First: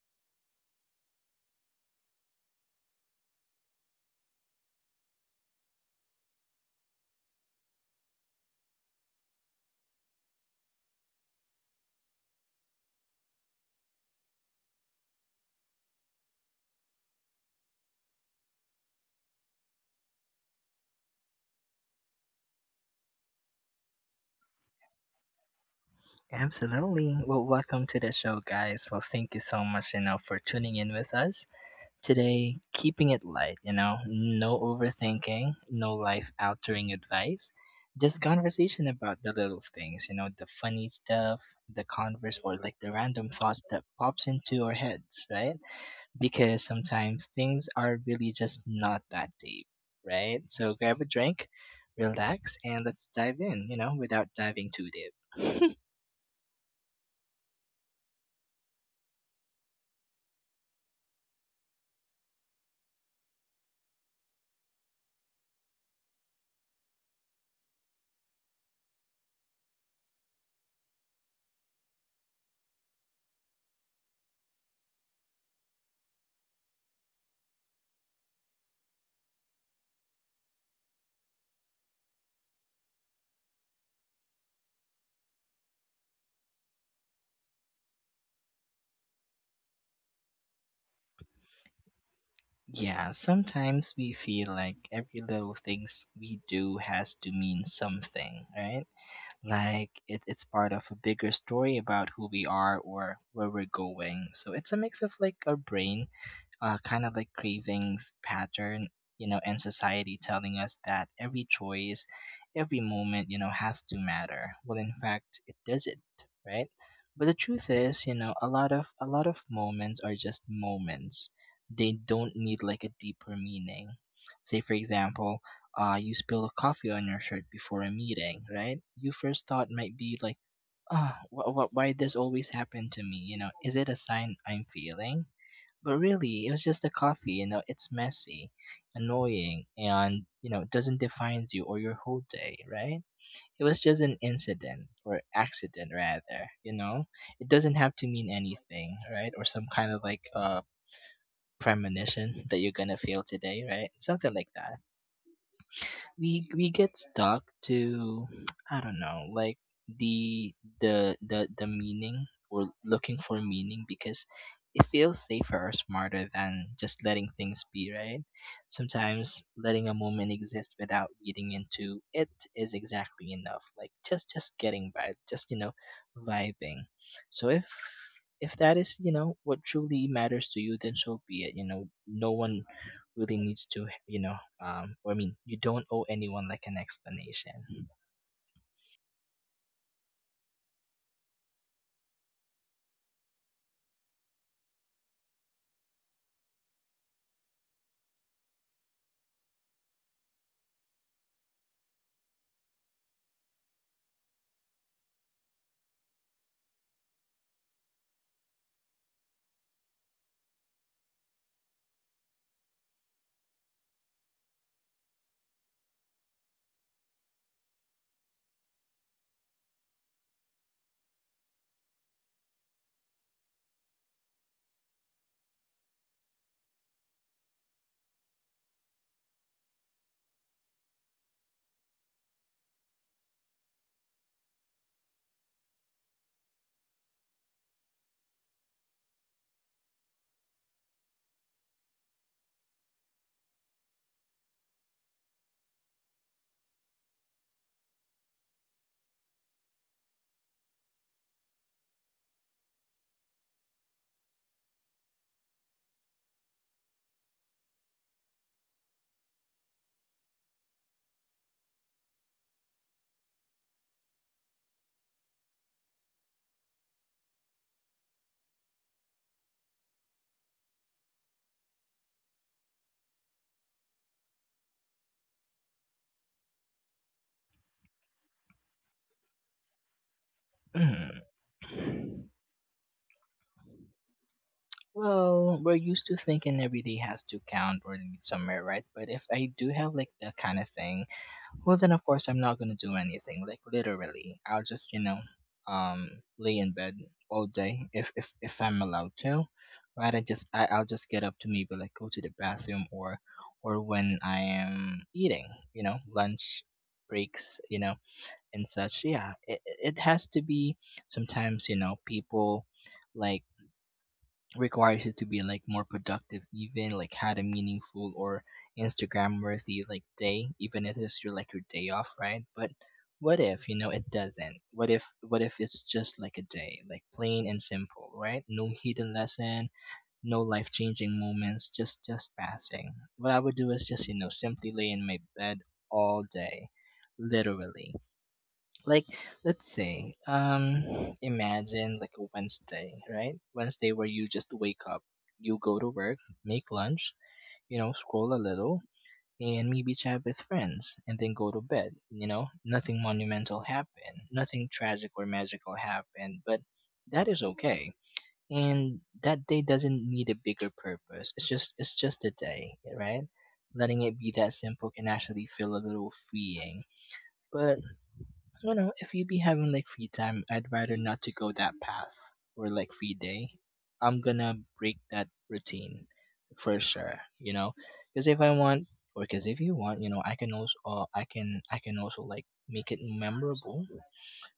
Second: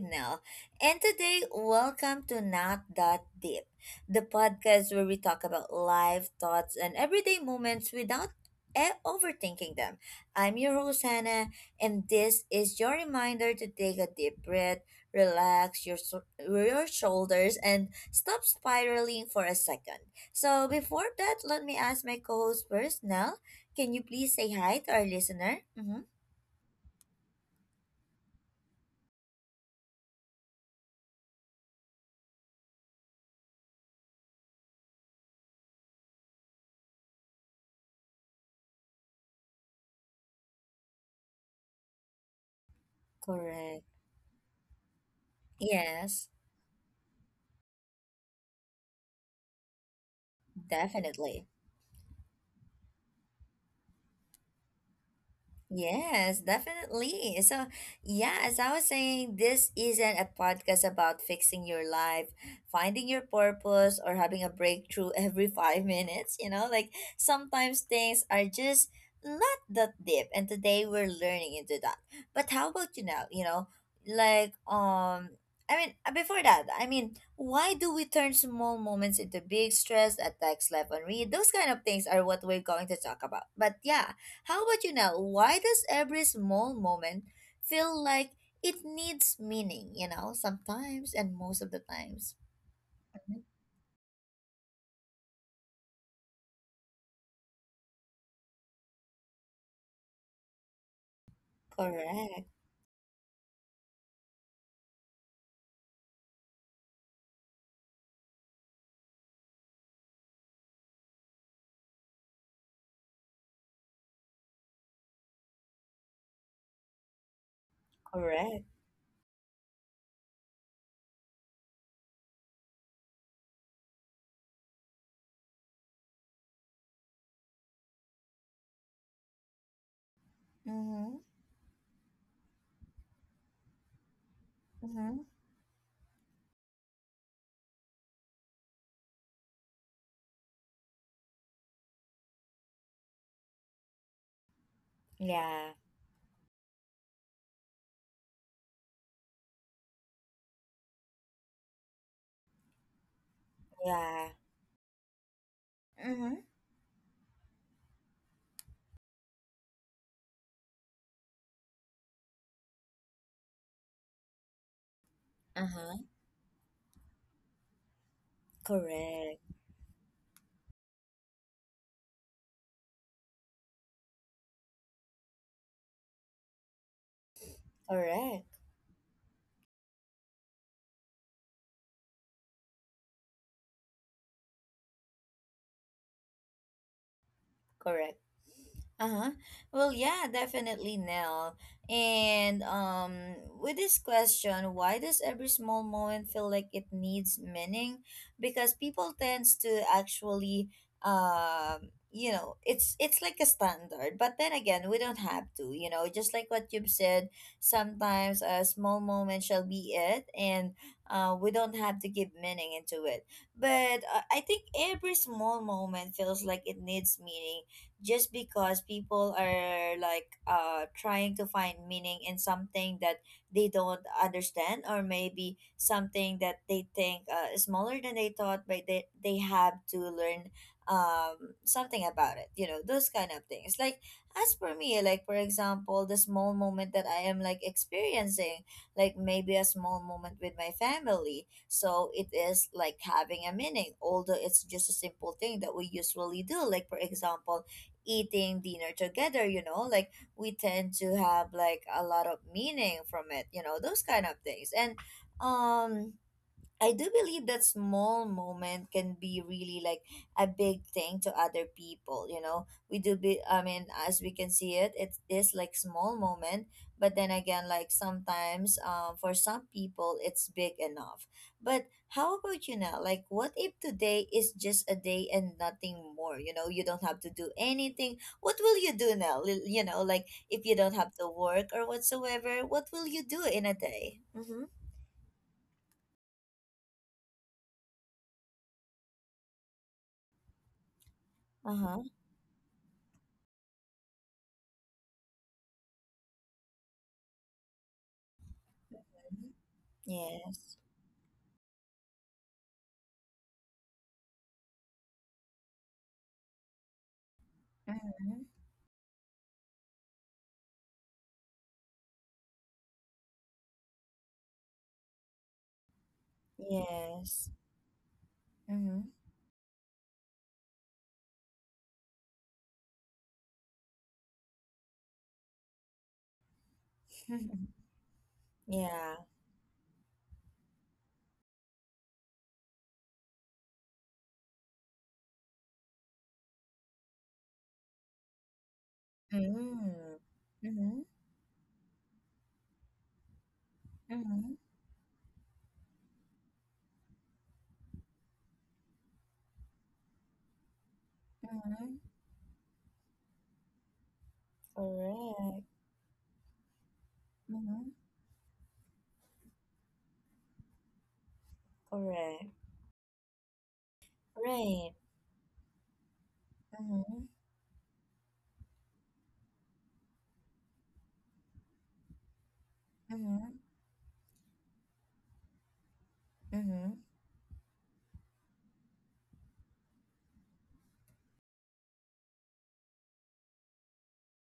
Nell. And today, welcome to Not That Deep, the podcast where we talk about life, thoughts, and everyday moments without overthinking them. I'm your host, Hannah, and this is your reminder to take a deep breath, relax your shoulders, and stop spiraling for a second. So, before that, let me ask my co host first, Nell. Can you please say hi to our listener? Mm-hmm. Absolutely. Well, welcome to the show, guys. Well, thank you so much, for tuning in with us today. Keeping it light, no overthinking, no life altering advice, just conversation about the little things, the funny stuff, the converse, or like the random thoughts that Correct. pops into our heads, right? Yes, Because sometimes things are really just not that deep, right? So grab a drink, definitely. relax, and let's dive in, without diving too deep. Yes, definitely. So, yeah, as I was saying, this isn't a podcast about fixing your life, finding your purpose, or having a breakthrough every 5 minutes. You know, like sometimes things are just not that deep, and today we're learning into that. But how about you now? You know, like, I mean, before that, I mean, why do we turn small moments into big stress, attacks, life on read? Those kind of things are what we're going to talk about. But yeah, how about you now? Why does every small moment feel like it needs meaning, you know, sometimes and most of the times? Yeah, Mhm. sometimes we feel like every little things we do has to mean something, right? Like it's part of a bigger story about who we Correct, are or where we're going. So it's a mix of like our brain kind of like cravings pattern, you know, and society telling us that every choice, every moment, you know, has to matter. Well, in fact, it doesn't, right? But the truth is, you know, a correct. lot of a lot of moments are just moments. They don't need like a deeper meaning. Say, for example, you spill a coffee on your shirt before a meeting, right? Your first thought might be like, ah, Mm-hmm. Why this always happen to me? You know, is it a sign I'm Mm-hmm. feeling? But really, it was just the coffee, you know, it's messy, annoying, and, you know, doesn't define you or your whole day, right? It was just an incident or Yeah, accident rather, you know? It doesn't have to mean anything, right? Or some kind of like premonition that you're gonna fail today, right? Something yeah. like that Mm-hmm. we get stuck to, I don't know, like the the meaning or looking for meaning because it feels safer or Uh-huh. smarter than just letting things be, right? Sometimes Correct, letting a moment exist without reading into it is exactly enough. Like just getting by, just, you know, vibing. So if correct, if that is, you know, what truly matters to you, then so be it. You know, no one really needs to, you don't owe anyone like an explanation. correct. Uh-huh. Well, yeah, definitely, Nell. And with this question, why does every small moment feel like it needs meaning? Because people tends to actually you know, it's like a standard. But then again, we don't have to, you know, just like what you've said, sometimes a small moment shall be it and we don't have to give meaning into it. But I think every small moment feels like it needs meaning just because people are like trying to find meaning in something that they don't understand, or maybe something that they think is smaller than they thought, but they have to learn something about it, you know, those kind of things. Like, as for me, like for example, the small moment that I am like experiencing, like maybe a small moment with my family, so it is like having a meaning, although it's just a simple thing that we usually do, like for example eating dinner together, you know, like we tend to have like a lot of meaning from it, you know, those kind of things. And um I do believe that small moment can be really like a big thing to other people, you know. We do be, I mean, as we can see it, it is like small moment, but then again, like sometimes for some people it's big enough. But how about you now? Like, what if today is just a day and nothing more? You know, you don't have to do anything. What will you do now? You know, like if you don't have to work or whatsoever, what will you do in a day? Mhm. Well, we're used to thinking every day has to count or lead somewhere, right? But if I do have like that kind of thing, well, then of Uh-huh. course I'm not gonna do anything. Like literally, I'll just, you know, um, lay in bed all day if I'm allowed to, right? Yes. I'll just get up to maybe like go to the bathroom or when I am eating, you know, lunch breaks, you know, Mhm. and such. Yeah, it has to be. Sometimes, you know, people like requires you to be like more productive, even like had a Yes. meaningful or Mhm. instagram worthy like day, even if it's your like your day off, right? But what if, you know, it doesn't? What if it's just like a day, like plain and simple, right? No hidden Yeah. lesson, no life changing moments, just passing. What I would do is just, you know, simply lay in my bed all day, literally, like. Let's say, Mm. Mhm. imagine like a Wednesday, right? Wednesday where you just Mhm. wake up, you go to work, make lunch, you know, scroll a little, and maybe chat with friends, and then go to bed. Mhm. You know, nothing monumental happened, nothing tragic or Correct. magical happened, but that is okay. Mhm. And that day doesn't need a bigger purpose. It's just a Correct. day, right? Letting it be that simple Right. can actually feel a little freeing. Mhm. But you know, if you be having like free time, I'd rather not to go that path, or like free day. Mhm. I'm gonna break that routine for Mhm. sure. You know, because if I want, or because if you want, you know, I can also, I can also like make it memorable.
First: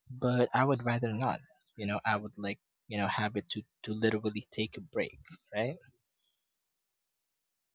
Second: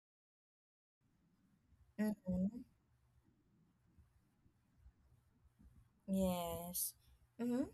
But I would rather not. You know, I would like, Mhm. you know, have it to literally take a break, right? Yes. Mhm.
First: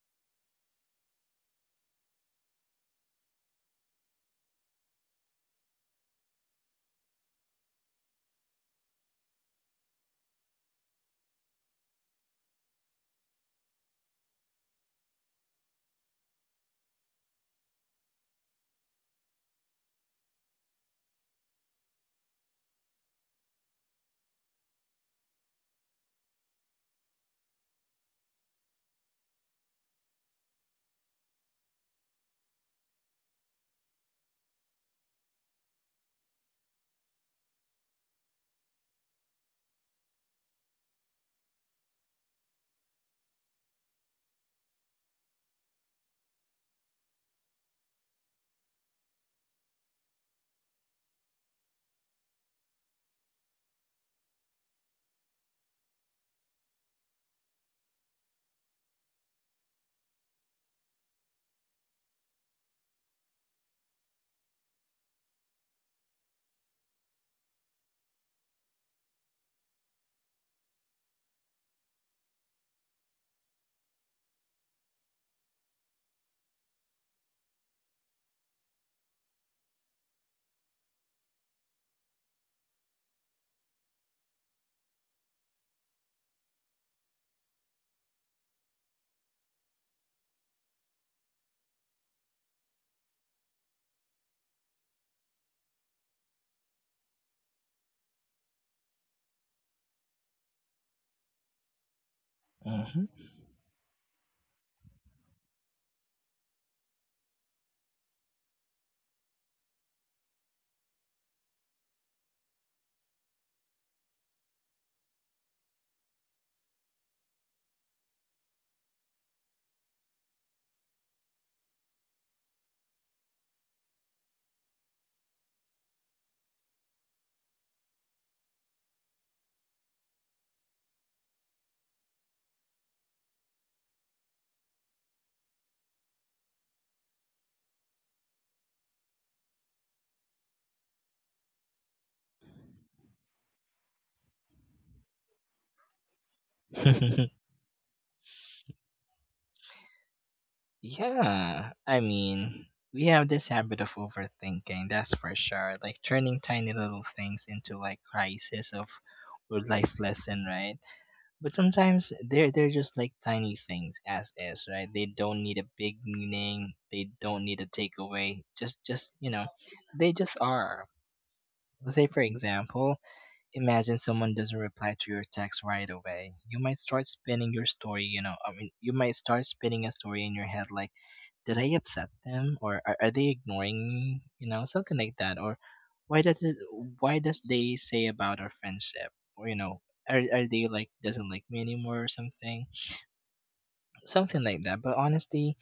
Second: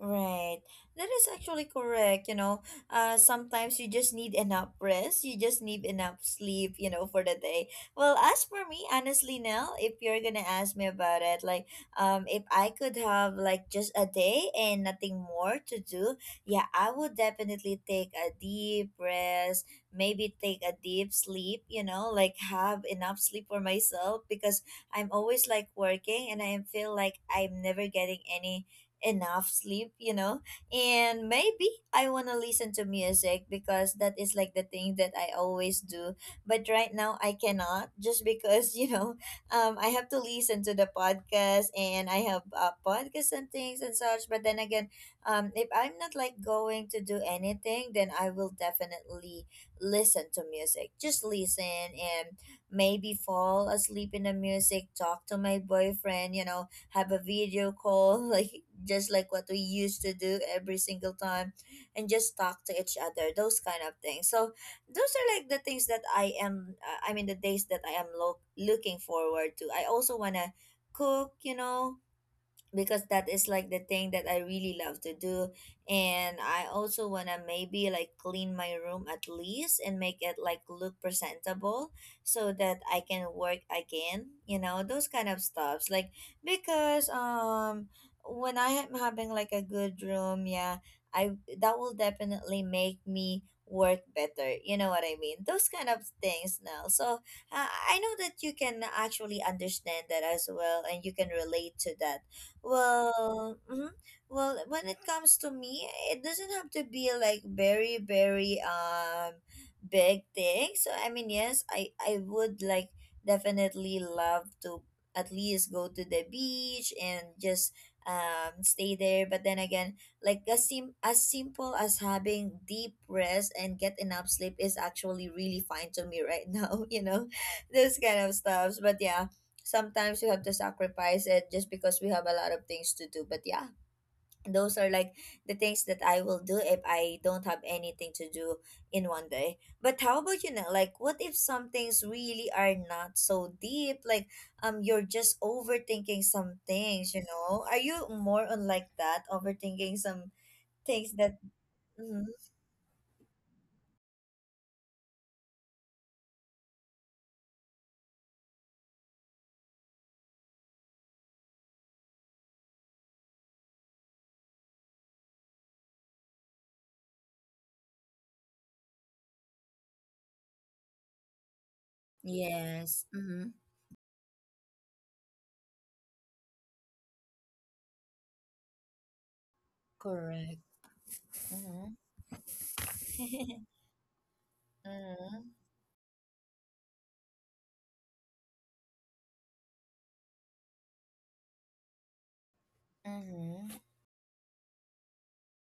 Right. That is actually correct. You know, sometimes you just need enough rest. You just need enough sleep, you know, for the day. Well, as for me, honestly, now, if you're gonna ask me about it, like, if I could have like just a day and nothing more to do, yeah, I would definitely take a deep rest, maybe take a deep sleep, you know, like have enough sleep for myself, because I'm always like working and I feel like I'm never getting any enough sleep, you know. And maybe I want to listen to music because that is like the thing that I always do. But right now I cannot, just because, you know, I have to listen to the podcast, and I have podcasts and things and such. But then again, if I'm not like going to do anything, then I will definitely listen to music. Just listen and maybe fall asleep in the music, talk to my boyfriend, you know, have a video call like just like what we used to do every single time, and just talk to each other, those kind of things. So those are like the things that I am, I mean, the days that I am looking forward to. I also want to cook, you know, because that is like the thing that I really love to do. And I also want to maybe like clean my room at least, and make it like look presentable so that I can work again, you know, those kind of stuffs. Like, because, when I am having like a good room, yeah, I that will definitely make me work better. You know what I mean? Those kind of things now. So I know that you can actually understand that as well, and you can relate to that, Mm-hmm. well, mhm. Well, when it comes to me, it doesn't have to be like very, very big thing. So I mean, yes, I would like definitely love to at least go to the beach and just stay there. But then again, like, as simple as having deep rest and get enough sleep is actually really fine to me right now. You know, those kind of stuffs. But yeah, sometimes we have to sacrifice it just because we have a lot of things to do. But yeah, those are like the things that I will do if I don't have anything to do in one day. But how about, you know, like, what if some things really are not so deep? Like you're just overthinking some things, you know. Are you more on like that, overthinking some things that, Yeah, I mm-hmm, mean, we have this habit of overthinking, that's for sure. Like turning tiny little things into like crisis of or life lesson, right? But sometimes they're just like tiny things as is, right? They don't need a big meaning. They don't need a takeaway. Just you know, they just are. Say for example, Yes. Mm-hmm. imagine someone doesn't reply to your text right away. You might start spinning your story, you might start spinning a story in your Correct. head like, did I Mm-hmm, upset them? Or are they ignoring me? You know, something like that. mm-hmm, Or why does it, why does they say about our friendship? Or, you know, are they like, doesn't like me anymore or something? Mm-hmm. Something like that. But honestly,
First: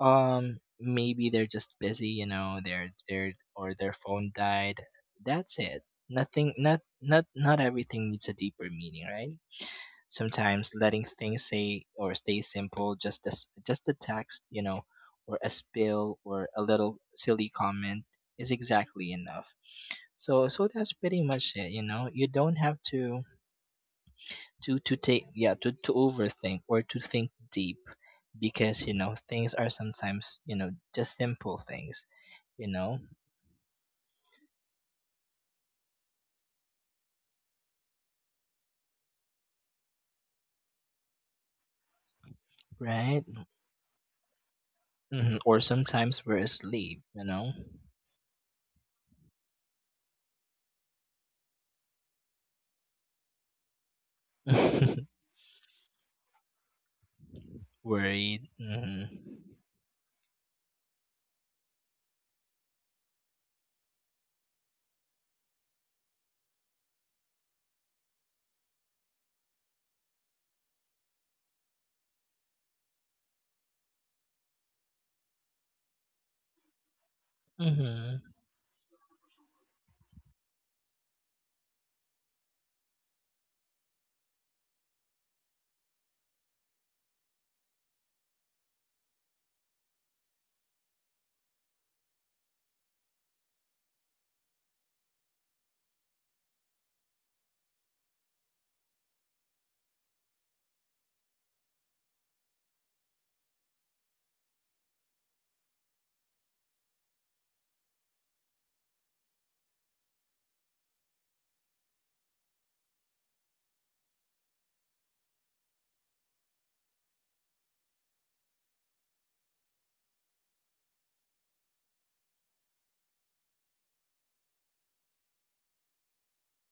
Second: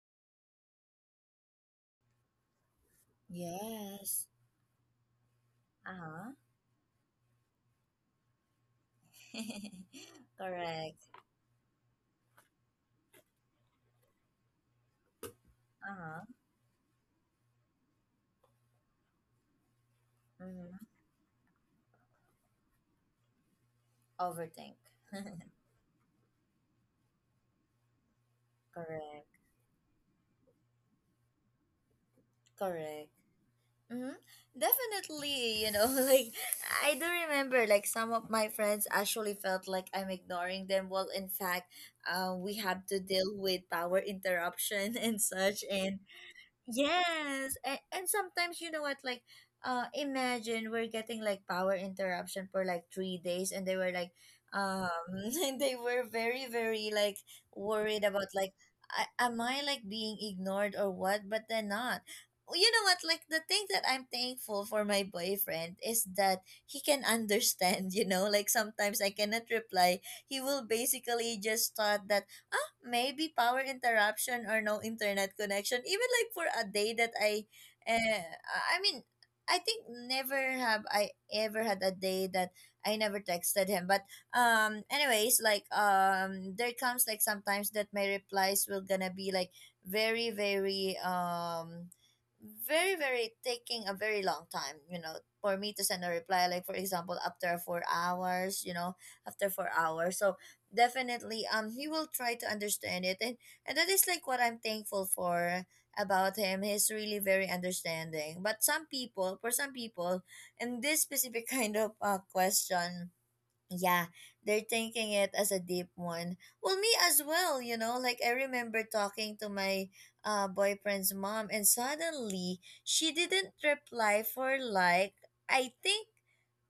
maybe they're just busy, you know, they're or their Yes. phone died. That's it. Uh-huh. Nothing, not everything needs a deeper meaning, right? Sometimes Correct. letting things say or stay simple, just as just a text, you know, or a spill Uh-huh. or a little silly comment is exactly enough. So Mm-hmm. that's pretty much it, you know. You don't have Overthink. to take yeah to overthink or to think deep, because you know Correct. things are sometimes, you know, just simple things, you know. Correct. Mm-hmm. Definitely, you know, like I do remember like some of my friends actually felt like I'm ignoring them. Well, in fact, we have to Right. deal with power interruption and Hmm, or such, and sometimes we're asleep, you know. yes, and sometimes you know what, like, imagine we're getting like power interruption for like 3 days, and they were like, um, and they were very, very like worried about Worried. like, Hmm. Am I like being ignored or what? But they're not. You know what, like the thing that I'm thankful for my boyfriend is that he can understand. You know, like sometimes I cannot reply. He will basically just thought that maybe power interruption or no internet connection, even like for a day that I, Hmm. uh, I mean, I think never have I ever had a day that I never texted him. But anyways, like there comes like sometimes that my replies will gonna be like very very very very taking a very long time, you know, for me to send a reply, like for example after 4 hours, you know, after 4 hours. So definitely he will try to understand it, and that is like what I'm thankful for about him. He's really very understanding. But some people, for some people, in this specific kind of question, yeah, they're taking it as a deep one. Well, me as well, you know, like I remember talking to my boyfriend's mom, and suddenly she didn't reply for like, I think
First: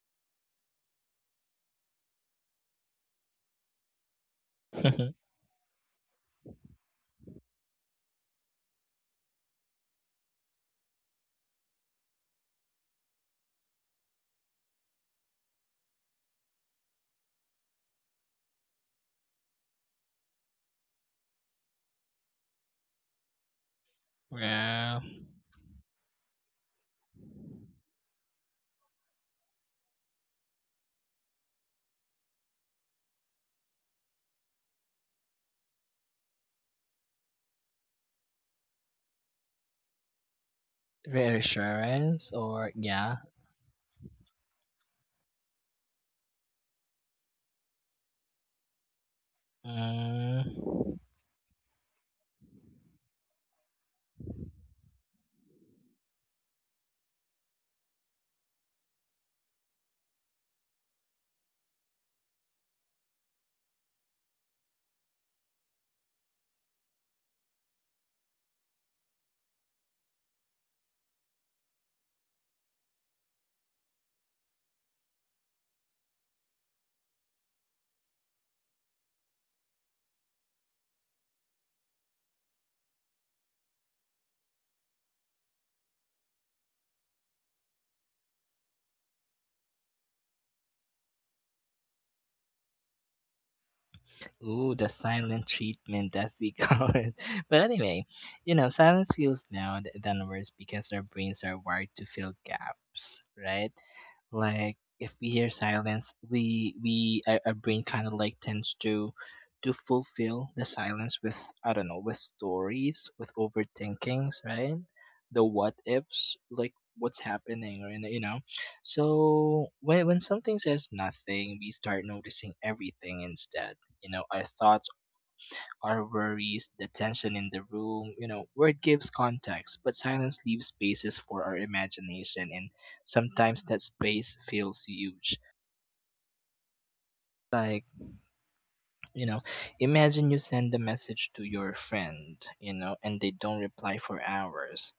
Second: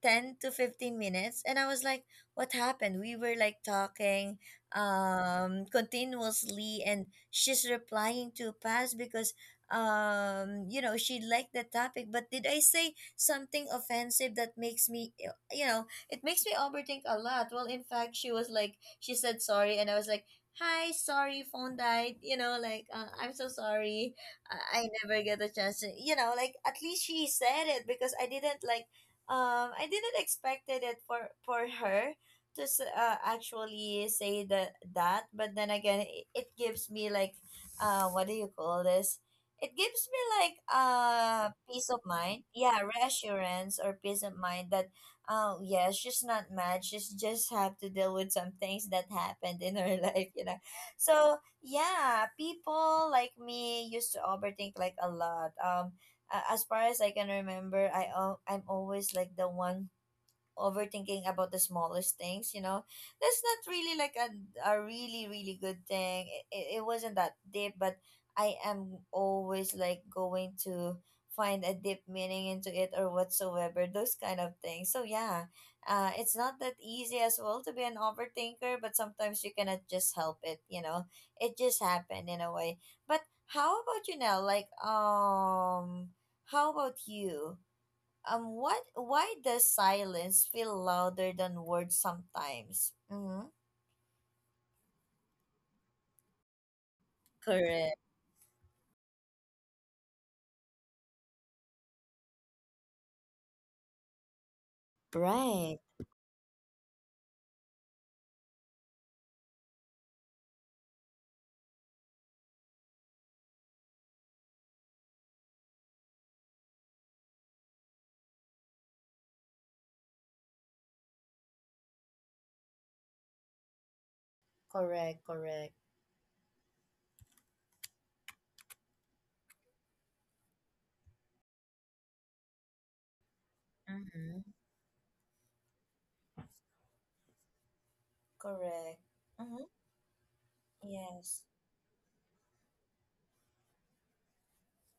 10 to 15 minutes. And I was like, what happened? We were like talking continuously, and she's replying too fast because, you know, she liked the topic. But did I say something offensive that makes me, you know, it makes me overthink a lot. Well, in fact, she was like, she said sorry, and I was like, hi, sorry, phone died. You know, like, I'm so sorry. I Yeah, never get a chance to, you know, like, at least she said it because I didn't, like, I didn't expected it for her to actually say that. But then again, it gives me like what do you call this, it gives me like peace of reassurance. mind, Or yeah, yeah. reassurance or peace of mind that, oh yeah, she's not mad. She's just have to deal with some things that happened in her life, you know. Mm. So yeah, people like me used to overthink like a lot. As far as I can remember, I'm always like the one overthinking about the smallest things, you know. That's not really like a really really good thing. It wasn't that deep, but I am always like going to find a deep meaning into it or whatsoever, those kind of things. So yeah, it's not that easy as well to be an overthinker, but sometimes you cannot just help it, you know, it just happened in a way. But how about you now, like, how about you, what? Why does silence feel louder than words sometimes? Mm-hmm. Ooh, the silent treatment, as we call it. But Correct. anyway, you know, silence feels now than worse because our brains are wired to fill gaps, right? Like if we hear Right. silence, our brain kind of like tends to fulfill the silence with, I don't know, with stories, with overthinkings, right? The what ifs, like what's happening, or in the- you know. So when something says nothing, we start noticing everything instead. You know, our thoughts, Correct. Correct. our worries, the tension in the room, you know, word gives context, but silence leaves spaces for our imagination, and sometimes that space Mm-hmm. feels huge. Like, Correct. you know, Mm-hmm. imagine you send a message Yes. to your friend, you know, and they don't reply for hours.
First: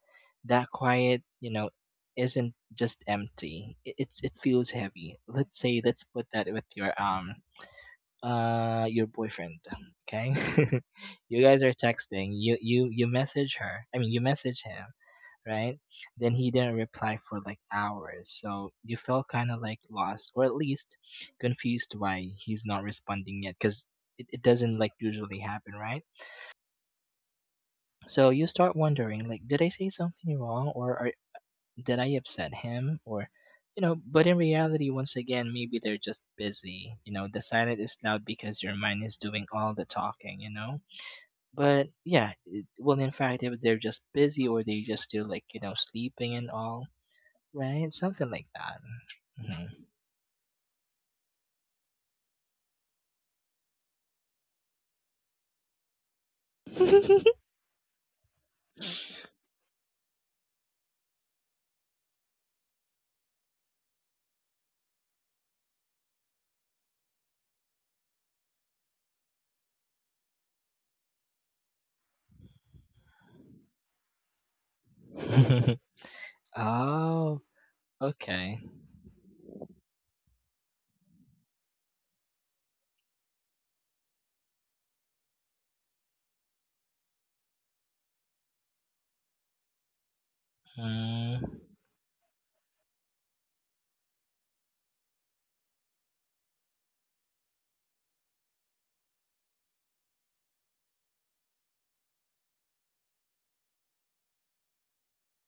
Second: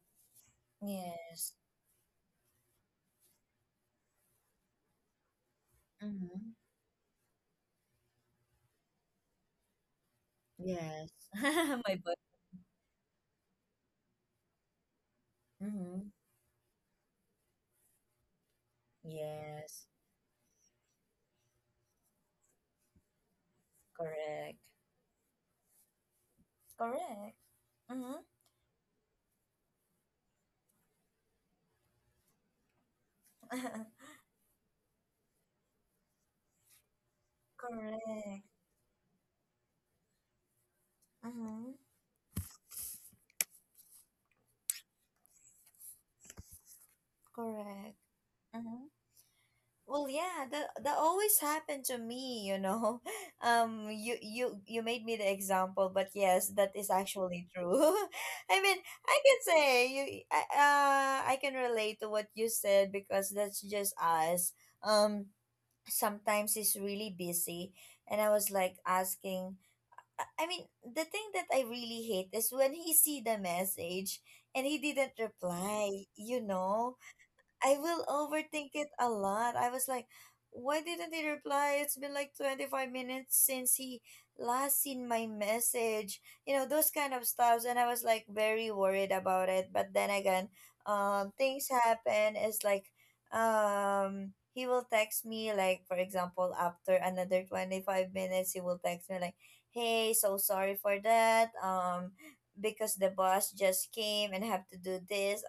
That quiet, you Yes. know, isn't just empty. It feels heavy. Let's say, let's put that Mm-hmm. with your boyfriend, okay? Yes. You guys are My boy. texting. You message her, I mean, you message him, right? Mm-hmm. Then he didn't reply for like hours, so you felt kind of like Yes. lost, or at least confused why he's not responding yet, because it Correct. doesn't like usually happen, right? Correct. Mm-hmm. So you start wondering like, did I say something wrong? Did I upset him? Or, you know, but in reality, once again, maybe they're just busy. You know, the silence is loud Correct. because your mind is doing all the talking, you know? Mm-hmm. But yeah, it, well, in fact, if they're just busy or they just still like, you know, sleeping and all, right? Correct. Something like that. Mm-hmm. Well, yeah, that always happened to me, you know. You made me the example, but yes, that is actually true. I mean, I Mhm. can say you, I can relate to what you said because that's just us. Um, sometimes it's really busy, and I was like asking. I mean, the thing that I really hate is when he see the message and he didn't reply. You know, Oh, I will okay. overthink it a lot. I was like, why didn't he reply? It's been like 25 minutes since he last seen my message. You know, those kind of stuffs. And I was like very worried about it. But then again, Mm. things happen. It's like, he will text me, like, for example, after another 25 minutes, he will text me, like, hey, so sorry for that. Because the boss just came and have to do this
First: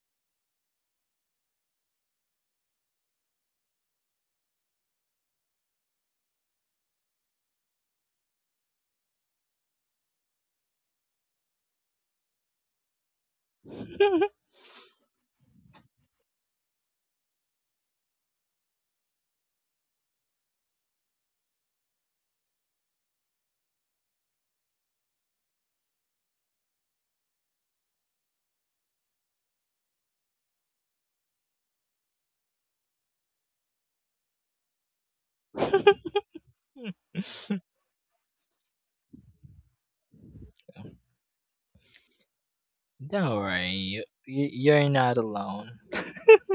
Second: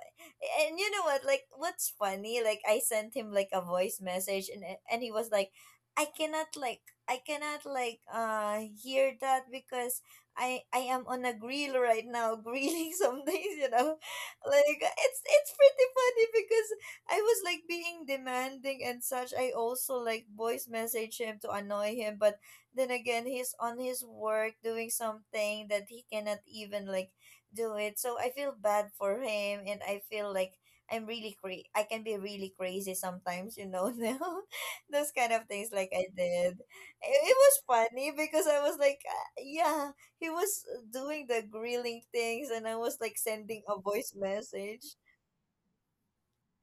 and you know what? Like, what's funny? Like, I sent him like a voice message, and and he was like, "I cannot like, I cannot like, hear that because I am on a grill right now, grilling some things, you know." Like, it's pretty funny because I was like being demanding and such. I also like voice message him to annoy him, but then again, he's on his work doing something that he cannot even like do it. So I feel bad for him and I feel like I can be really crazy sometimes, you know, now. Those kind of things like I did. It was funny because I was like, yeah, he was doing the grilling things and I was like Don't sending worry, a voice you- message. you're not alone.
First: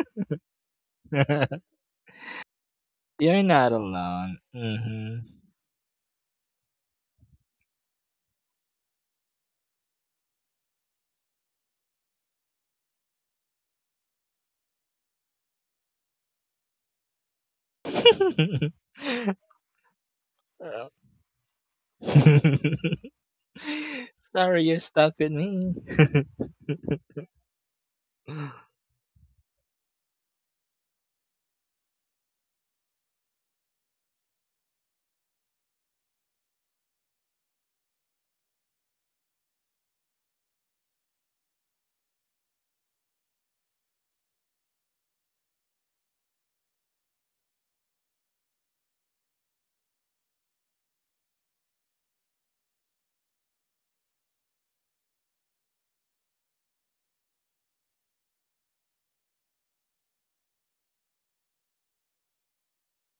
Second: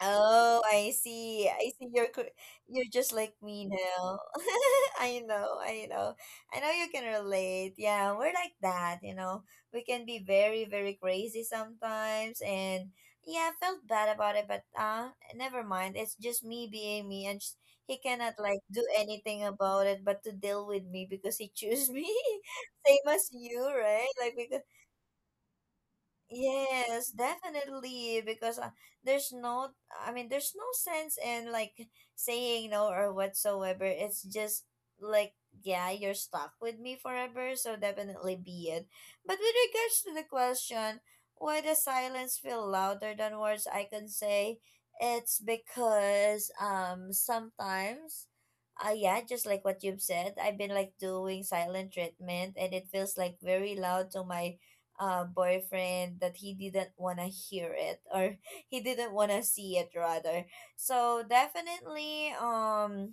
Oh, I see. You're just like You're me not now. alone. Hmm. I know, I know. I know you can relate. Yeah, we're like that, you know. We can be very, very crazy sometimes and yeah, I felt bad about it, but never mind. It's just me being me and he cannot like do anything about it but to deal with me because he chose me. Same as you, right? Like Sorry, because you're stuck with me. yes, definitely. Because there's no, I mean, there's no sense in like saying no or whatsoever. It's just like, yeah, you're stuck with me forever, so definitely be it. But with regards to the question, why does silence feel louder than words? I can say it's because sometimes. Yeah, just like what you've said, I've been like doing silent treatment and it feels like very loud to my boyfriend that he didn't want to hear it or he didn't want to see it rather. So definitely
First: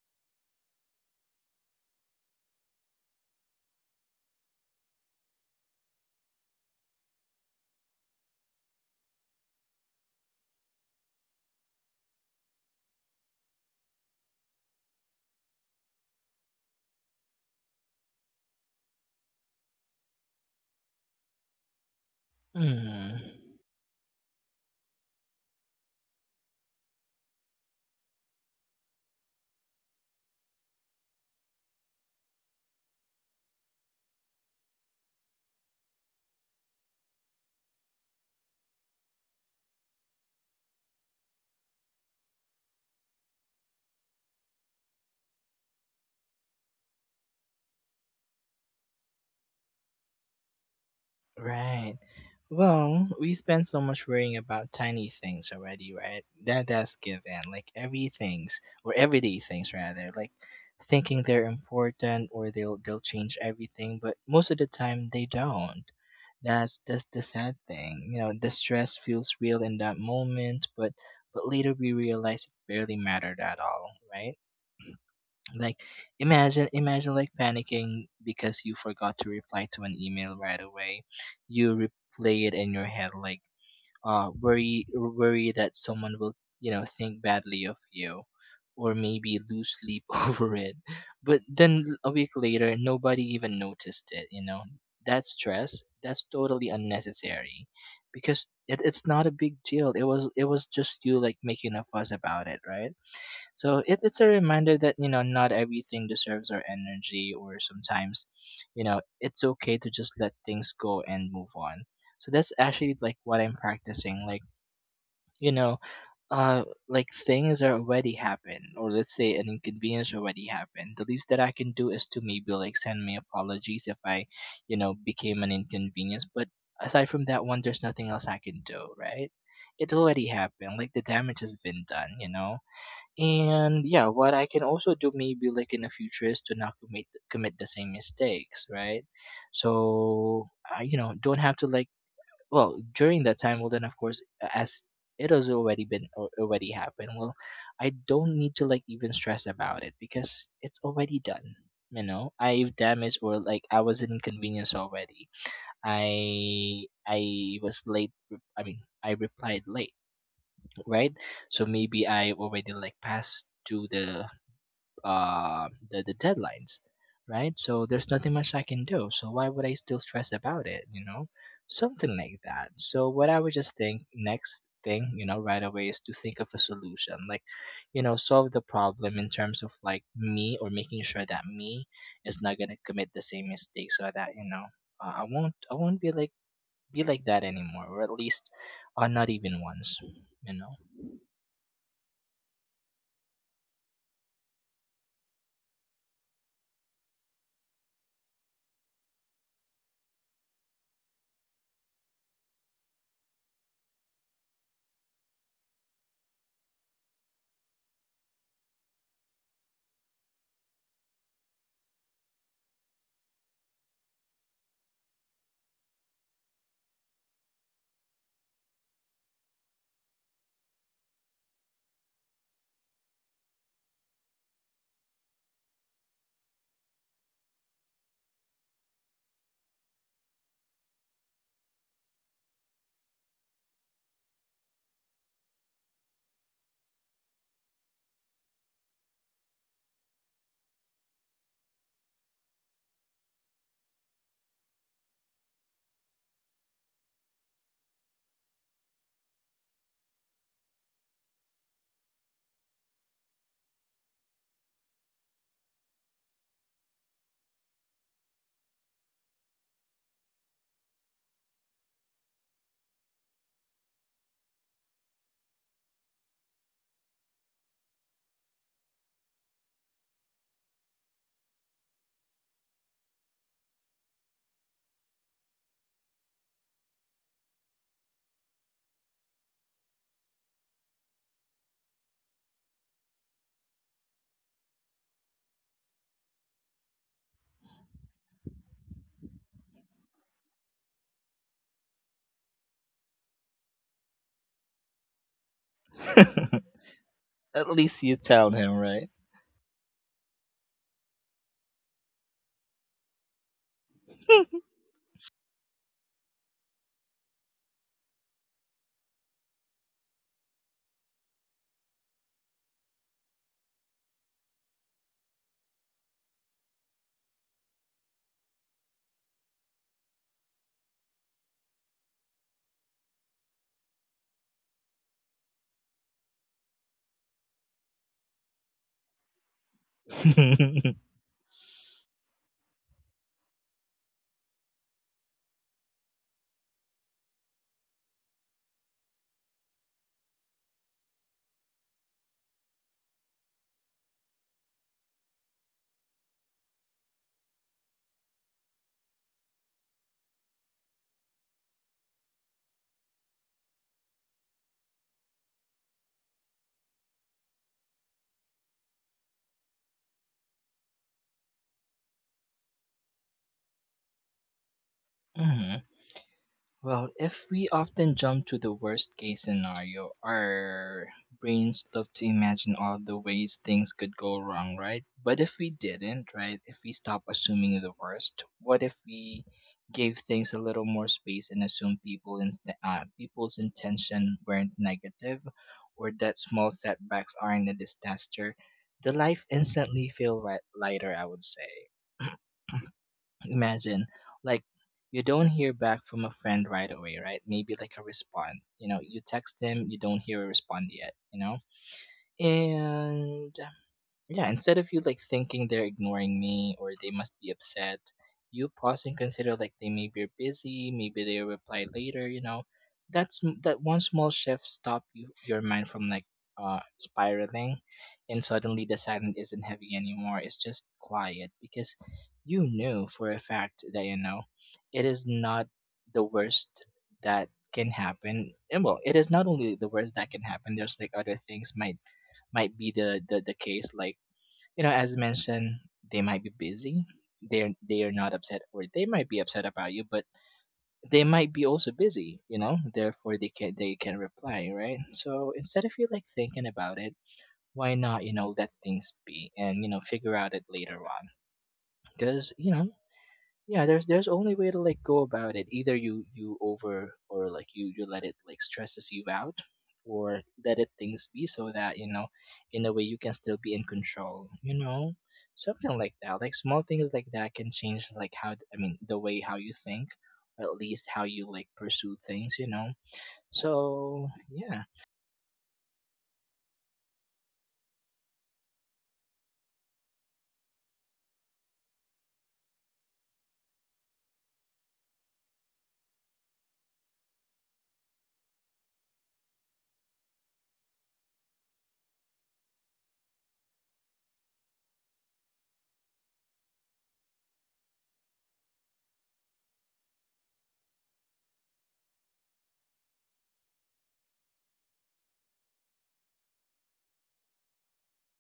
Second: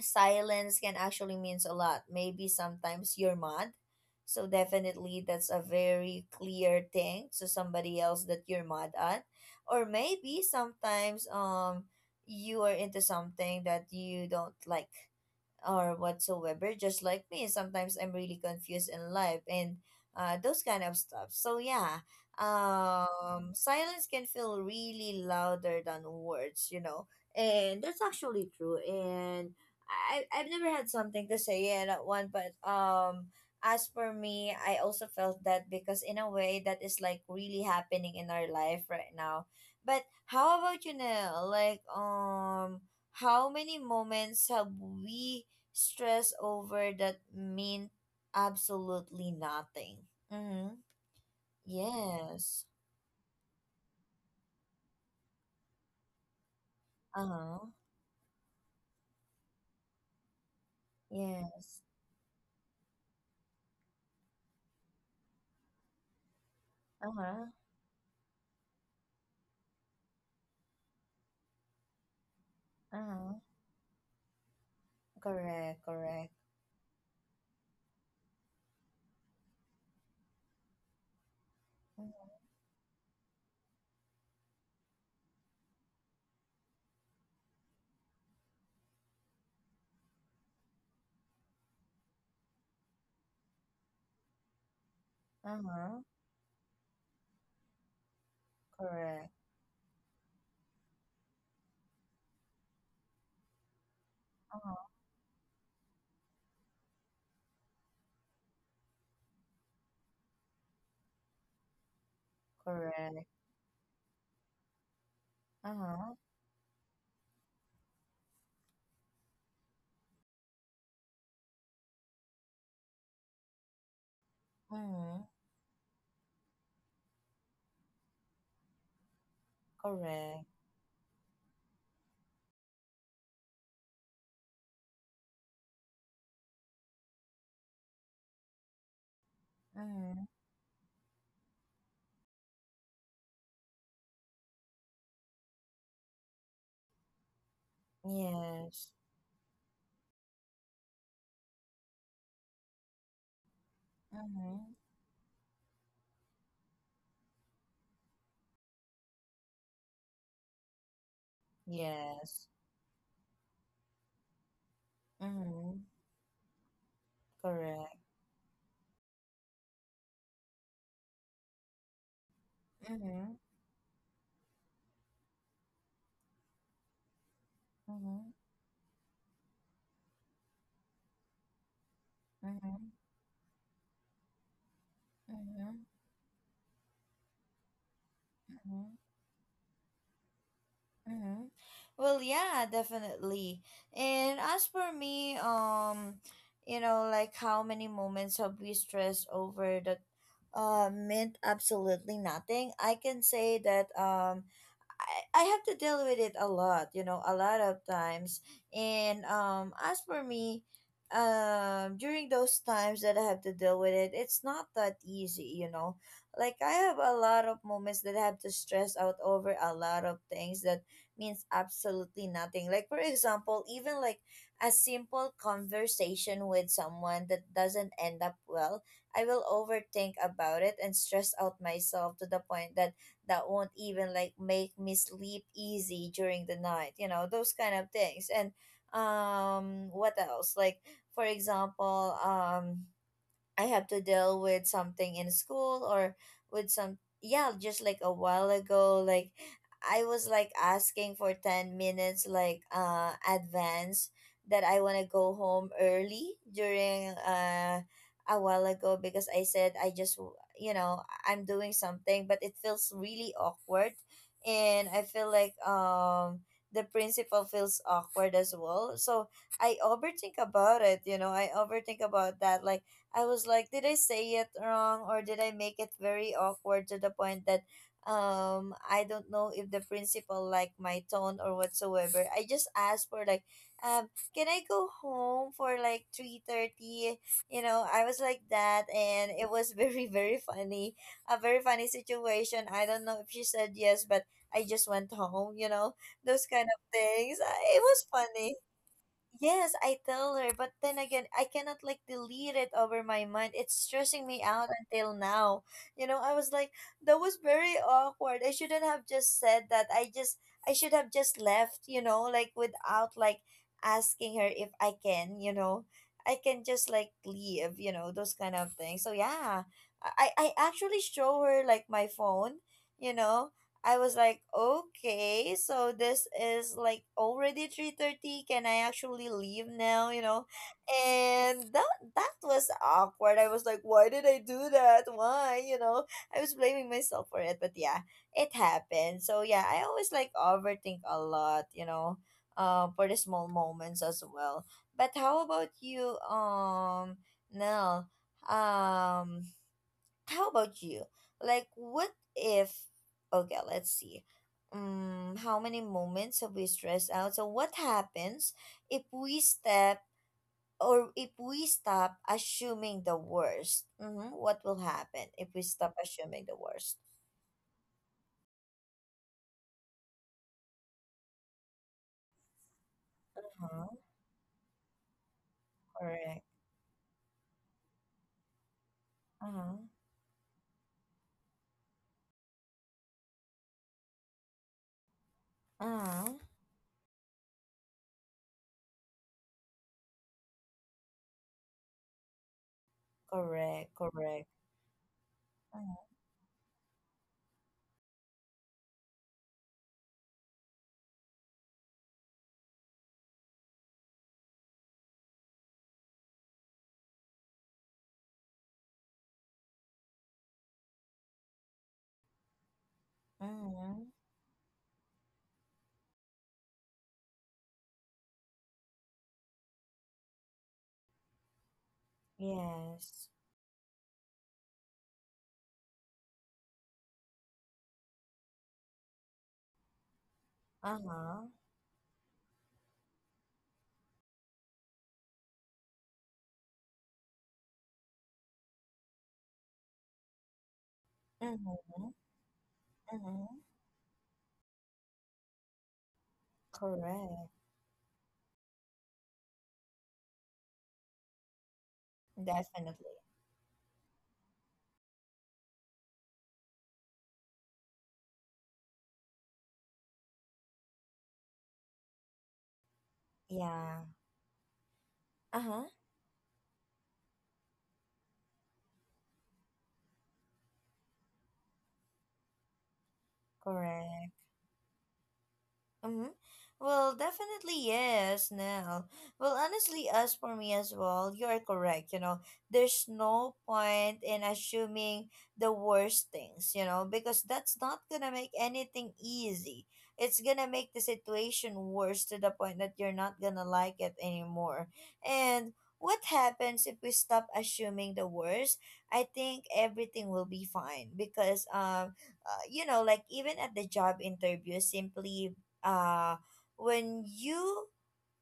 silence can actually means a lot. Maybe sometimes you're mad, so definitely that's a very clear thing to somebody else that you're mad at, or maybe sometimes you are into something that you don't like or whatsoever, just like me. Sometimes I'm really confused in life and those kind of stuff. So yeah, Mm. Silence can feel really louder than words, you know, and that's actually true. And I've never had something to say yet at one, but. As for me, I also felt that because in a way that is like really happening in our life right now. But how about you, Nell? Like, how many moments have we stress over that mean absolutely nothing. Mm-hmm. Right. Yes. Well, we spend so much worrying about tiny things already, right? That that's given. Like Uh-huh. every things or everyday things rather, like thinking they're Yes. important or they'll change everything, but most of the time they don't. That's the Uh-huh. sad thing. You know, the stress feels real in that moment, but later we realize it barely Uh-huh. mattered at all, right? Like, Correct, correct. imagine like panicking because you forgot to reply to an email right away. You Uh-huh. replay it in your head like, worry that someone will, you know, think badly of you, or maybe lose sleep over it. But then a week later nobody even noticed it, you know. That stress, Uh-huh. that's totally unnecessary, because it, it's not Correct. a big deal. It was just you like making a fuss about it, right? So it, it's a reminder Uh-huh. that, you know, not everything deserves our energy. Or sometimes, you know, it's okay to just let things go and move on. So that's actually like Correct. what I'm practicing. Like, you know, Uh-huh. uh like things are already happened, or let's say an inconvenience already happened. The least that I can do is to maybe like send me apologies if I, you know, Mm-hmm. became an inconvenience. But aside from that one, there's nothing else I can do, right? It already Correct. happened. Like the damage has been done, you know? And yeah, what I can also do maybe like in the future is to not commit the same mistakes, right? Mm-hmm. So I, don't have to like well during that time, well, then of course, as it has already already happened. Well, I don't need to Yes. like even stress about it because it's already done. You know, I've damaged or like I was an Mm-hmm. inconvenience already. I was I mean I replied late, right? So maybe I Yes. already like passed to the uh, Mm-hmm. the, the deadlines, right? So Correct. there's nothing much I can do. So why would I still stress about it, you know? Something like that. So what Mm-hmm. I would just think next thing you know right away is to think of a solution, like, Mm-hmm. solve the problem in terms of like me or making sure that me is not going Mm-hmm. to commit the same mistake so that i won't i Mm-hmm. won't be like that anymore, or at least Mm-hmm. Not even once, you know. Mm-hmm. Well, yeah, definitely. And as for me, you know, like how many moments have we stressed over that meant absolutely nothing? I can say that I have to deal with it a lot, you know, a lot of times. And as for me, during those times that I have to deal with it, it's not that easy, you know. Like I have a lot of moments that I have to stress out over a lot of things that means absolutely nothing. Like for example, even like a simple conversation with someone that doesn't end up well, I will overthink about it and stress out myself to the point that that won't even like make me sleep easy during the night, you know, those kind of things. And what else, like for example I have to deal with something in school or with some yeah, just like a while ago, like I was like asking for 10 minutes like advance that I wanna go home early during a while ago because I said I just you know, I'm doing something but it feels really awkward and I feel like the principal feels awkward as well. So I overthink about it, you know, I overthink about that like I was like, did I say it wrong or did I make it very awkward to the point that I don't know if the principal liked my tone or whatsoever. I just asked for like um can I go home for like 3:30? You know, I was like that and it was very very funny. A very funny situation. I don't know if she said yes, but I just went home, you know. Those kind of things. At It least was you tell funny. him, right? Yes, I tell her, but then again, I cannot like delete it over my mind. It's stressing me out until now. You know, I was like, that was very awkward. I shouldn't have just said that. I just, I should have just left, you know, like without like asking her if I can, you know, I can just like leave, you know, those kind of things. So yeah, I actually show her like my phone, you know, I was like, okay, so this is like already 3:30. Can I actually leave now, you know? And that that was awkward. I was like, why did I do that? Why, you know? I was blaming myself for it, but yeah, it happened. So yeah, I always like overthink a lot, you know, for the small moments as well. But how about you, Nell? Um, how about you? Like, what if? Okay, let's see. How many moments have we stressed out? So, what happens if we step or if we stop assuming the worst? Mm-hmm. What will happen if we Hmm. stop assuming the worst? Well, if we often jump to the worst case scenario, our brains love to imagine all the ways Uh-huh. things could go wrong, right? But if we didn't, Correct. right? If we stop assuming the worst, what if we Uh-huh. gave things a little more space and assumed people's intention weren't negative, or Uh-huh. that small setbacks aren't a disaster? The life instantly feel lighter, I would say. Correct. Imagine, Correct. like, you don't hear back Uh-huh. from a friend right away, right? Maybe like a respond. You know, you text them, you don't hear a respond yet, you know? And yeah, instead of you like thinking they're ignoring me or they must be upset, you pause and consider like they may be busy, maybe they'll reply later, you know. That one Mm-hmm. small shift stop you your mind from like spiraling, and suddenly the silence isn't heavy anymore. It's just quiet because you know Yes. for a fact that you know it is not the worst that can happen. And well it is not only the worst that can happen. There's like other Uh-huh. things might be the case. Like you know, as mentioned, they might be busy. They are not upset, or they might be upset about you, but they might be also Mm-hmm. busy. You know, therefore Mm-hmm. They can reply, right? So instead of you like thinking about it, Correct. why not you know let things be and you know figure out it later on? Because you know Definitely. yeah there's only way to like go about it, either you over, or like you let it like stresses you out, or let it things be so that you know in a way you can still be in Yeah. control, you know. Uh-huh. Something like that. Like small things like that can change like how, I mean, the way how you think, or at least how you like pursue things, you know. So Correct. yeah. Mm-hmm. Well, definitely yes, Nell. Well, honestly, as for me as well, you are correct. You know, there's no point in assuming the worst things, you know, because that's not gonna make anything easy. It's gonna make the situation worse to the point that you're not gonna like it anymore. And what happens if we stop assuming the worst? I think everything will be fine because, you know, like even at the job interview, simply uh, when you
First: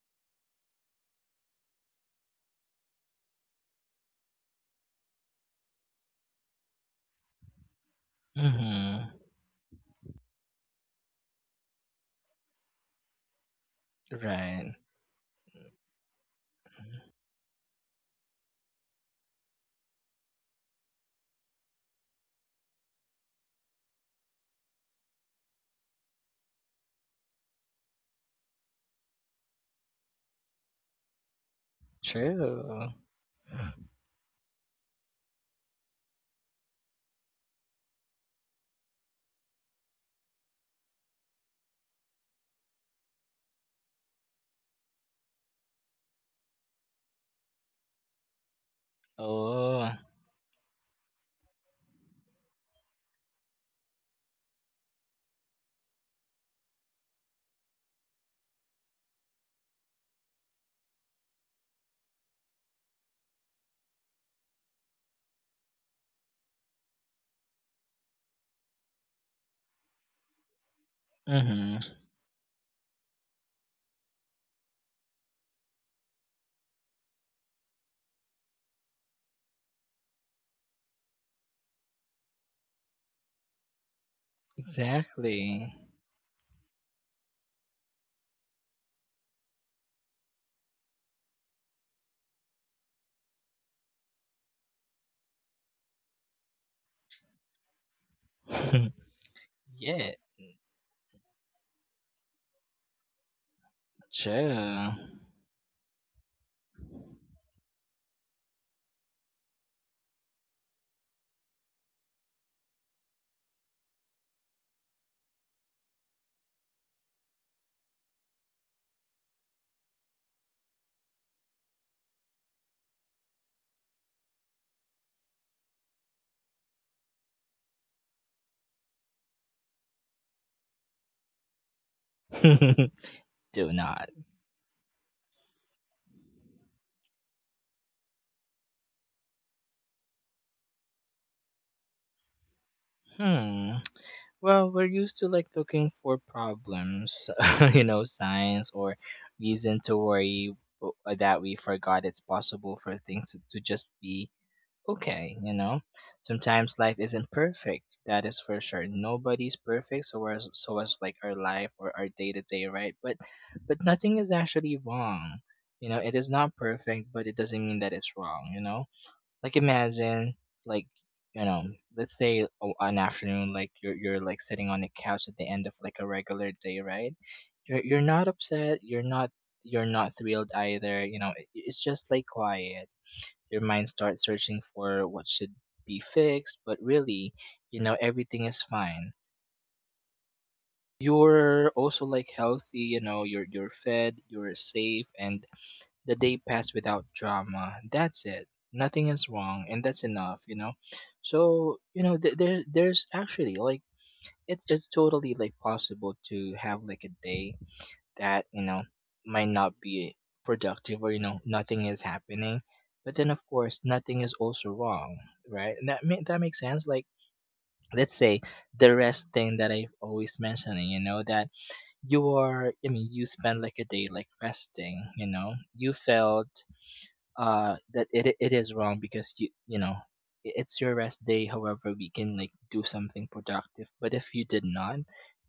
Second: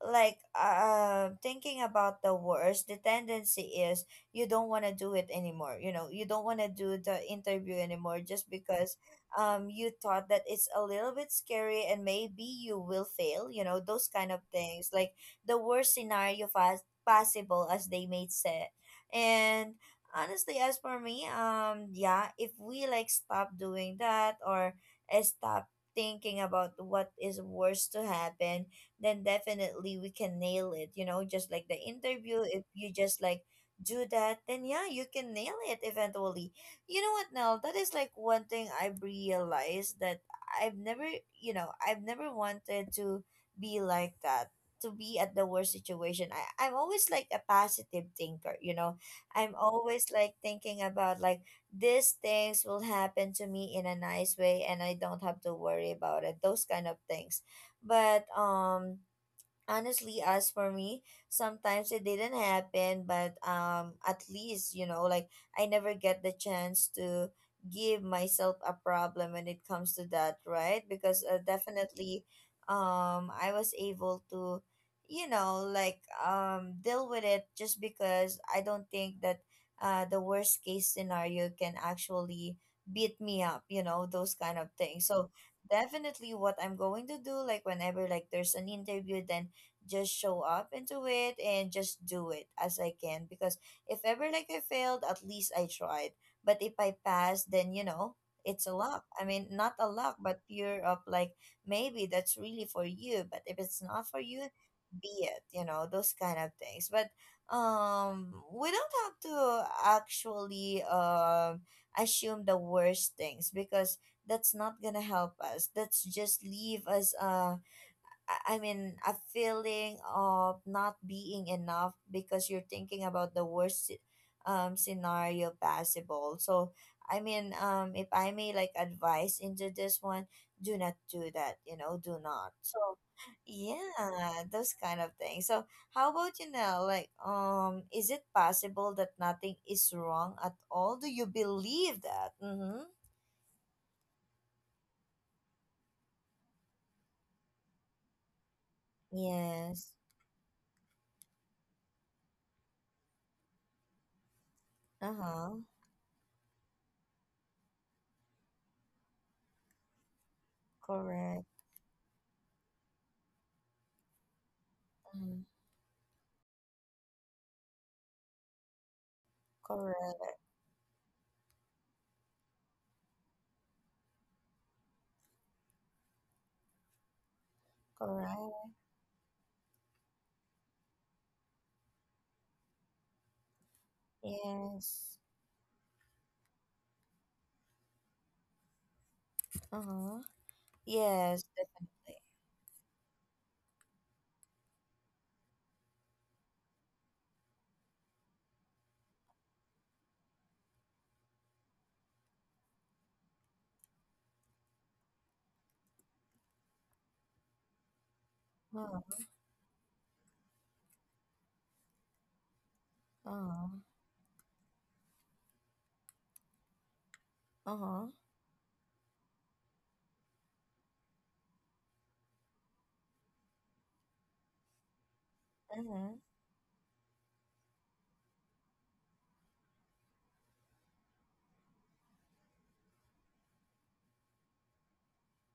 like thinking about the worst, the tendency is you don't want to do it anymore, you know, you don't want to do the interview anymore just because Hmm. You thought that it's a little bit scary and maybe you will fail, you know, those kind of Right. things, like the worst scenario fast possible as they made said. And honestly, as for me, yeah, if we like stop doing that or stop thinking about what is worse to happen, then definitely we can nail it, you know, just like the interview, if True. you just like do that, then yeah, you can nail it eventually. You know what, Nell? That is like one thing I've realized, that I've never, you know, I've never wanted to be like that, to be at the worst situation. I'm always like a positive thinker, you know, I'm Oh. always like thinking about like these things will happen to me in a nice way and I don't have to worry about it, those kind of things. But honestly, as for me, sometimes it didn't happen, but at least you know like I never get the chance to give myself a problem when it comes to that, right? Because Hmm. definitely I was able to, you know, like deal with it just because I don't think that the worst case scenario can actually beat me up, you know, those kind of things. So Exactly. definitely what I'm going to do, like whenever like there's an interview, then just show up into it and just do it as I can because if ever like I failed, at least I tried. But if I pass, then it's a luck. I mean, not a Yeah. luck, but pure of like maybe that's really for you, but if it's not for you, True. be it, you know, those kind of things. But we don't have to actually assume the worst things because that's not gonna help us. That's just leave us I mean, a feeling of not being enough because you're thinking about the worst scenario possible. So, I mean, if I may like advise into this one, do not do that, you know, do not. So, Do not. yeah, those kind of things. So, how about you now? Like, is it possible that nothing is wrong at all? Do you believe that? Mm-hmm. Hmm. Well, we're used to like looking for problems, you know, signs or reason Yes. to worry that we forgot it's possible for things to just be Uh okay, you huh. know? Sometimes life isn't perfect, that is for sure. Nobody's perfect, so as like our Correct. life or our day to day, right? But nothing is actually wrong. Mm-hmm. You know, it is not perfect, but it doesn't mean that it's wrong, you know? Like imagine, Correct. like you know, let's say an afternoon, like you're like sitting on the couch at the end of like a regular day, right? You're not Correct. upset. You're not thrilled either. You know, it's just like quiet. Your mind starts searching for Yes. what should be fixed, but really, you know, everything is fine. Uh-huh. Yes, You're also definitely. like healthy. You know, you're fed. You're safe, and the day passed without drama. That's it. Nothing is wrong, and that's enough. You know, so you know there's actually like it's totally like possible to have like a day that you know Uh-huh. might not be productive, or you know nothing is happening, but then of Uh-huh. course nothing is also wrong, right? And that makes sense. Like Uh-huh. let's say the rest thing that I've always mentioning, you know, that you are I mean you spend like a day like resting, you know. You Uh-huh. felt that it is wrong because you know it's your rest day, however we can like do something productive, but if you did not,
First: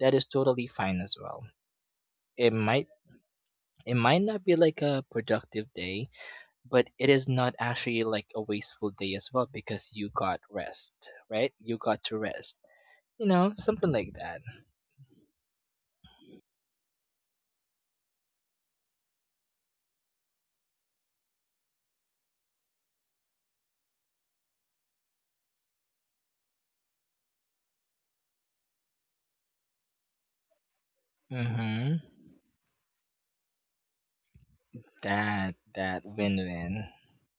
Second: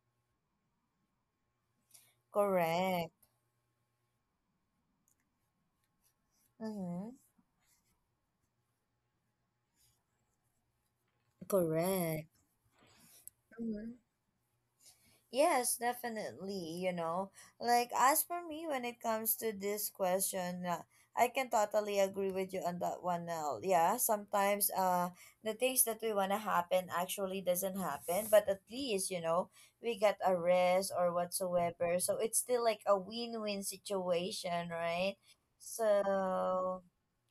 that is totally fine as well. it might Correct. it might not be like a productive day, but it Uh-huh. is not actually like a wasteful day as well because you got rest. Right, you got to Correct. rest. You know, something Uh-huh. like that. Yes, definitely. You know, like as for me, when it comes to this question, I can totally agree with you on that one. Now, yeah, sometimes the things that we wanna happen actually doesn't happen, but at least you know we get a rest or Mhm. whatsoever. So it's still like a win-win situation, right? That win-win. So,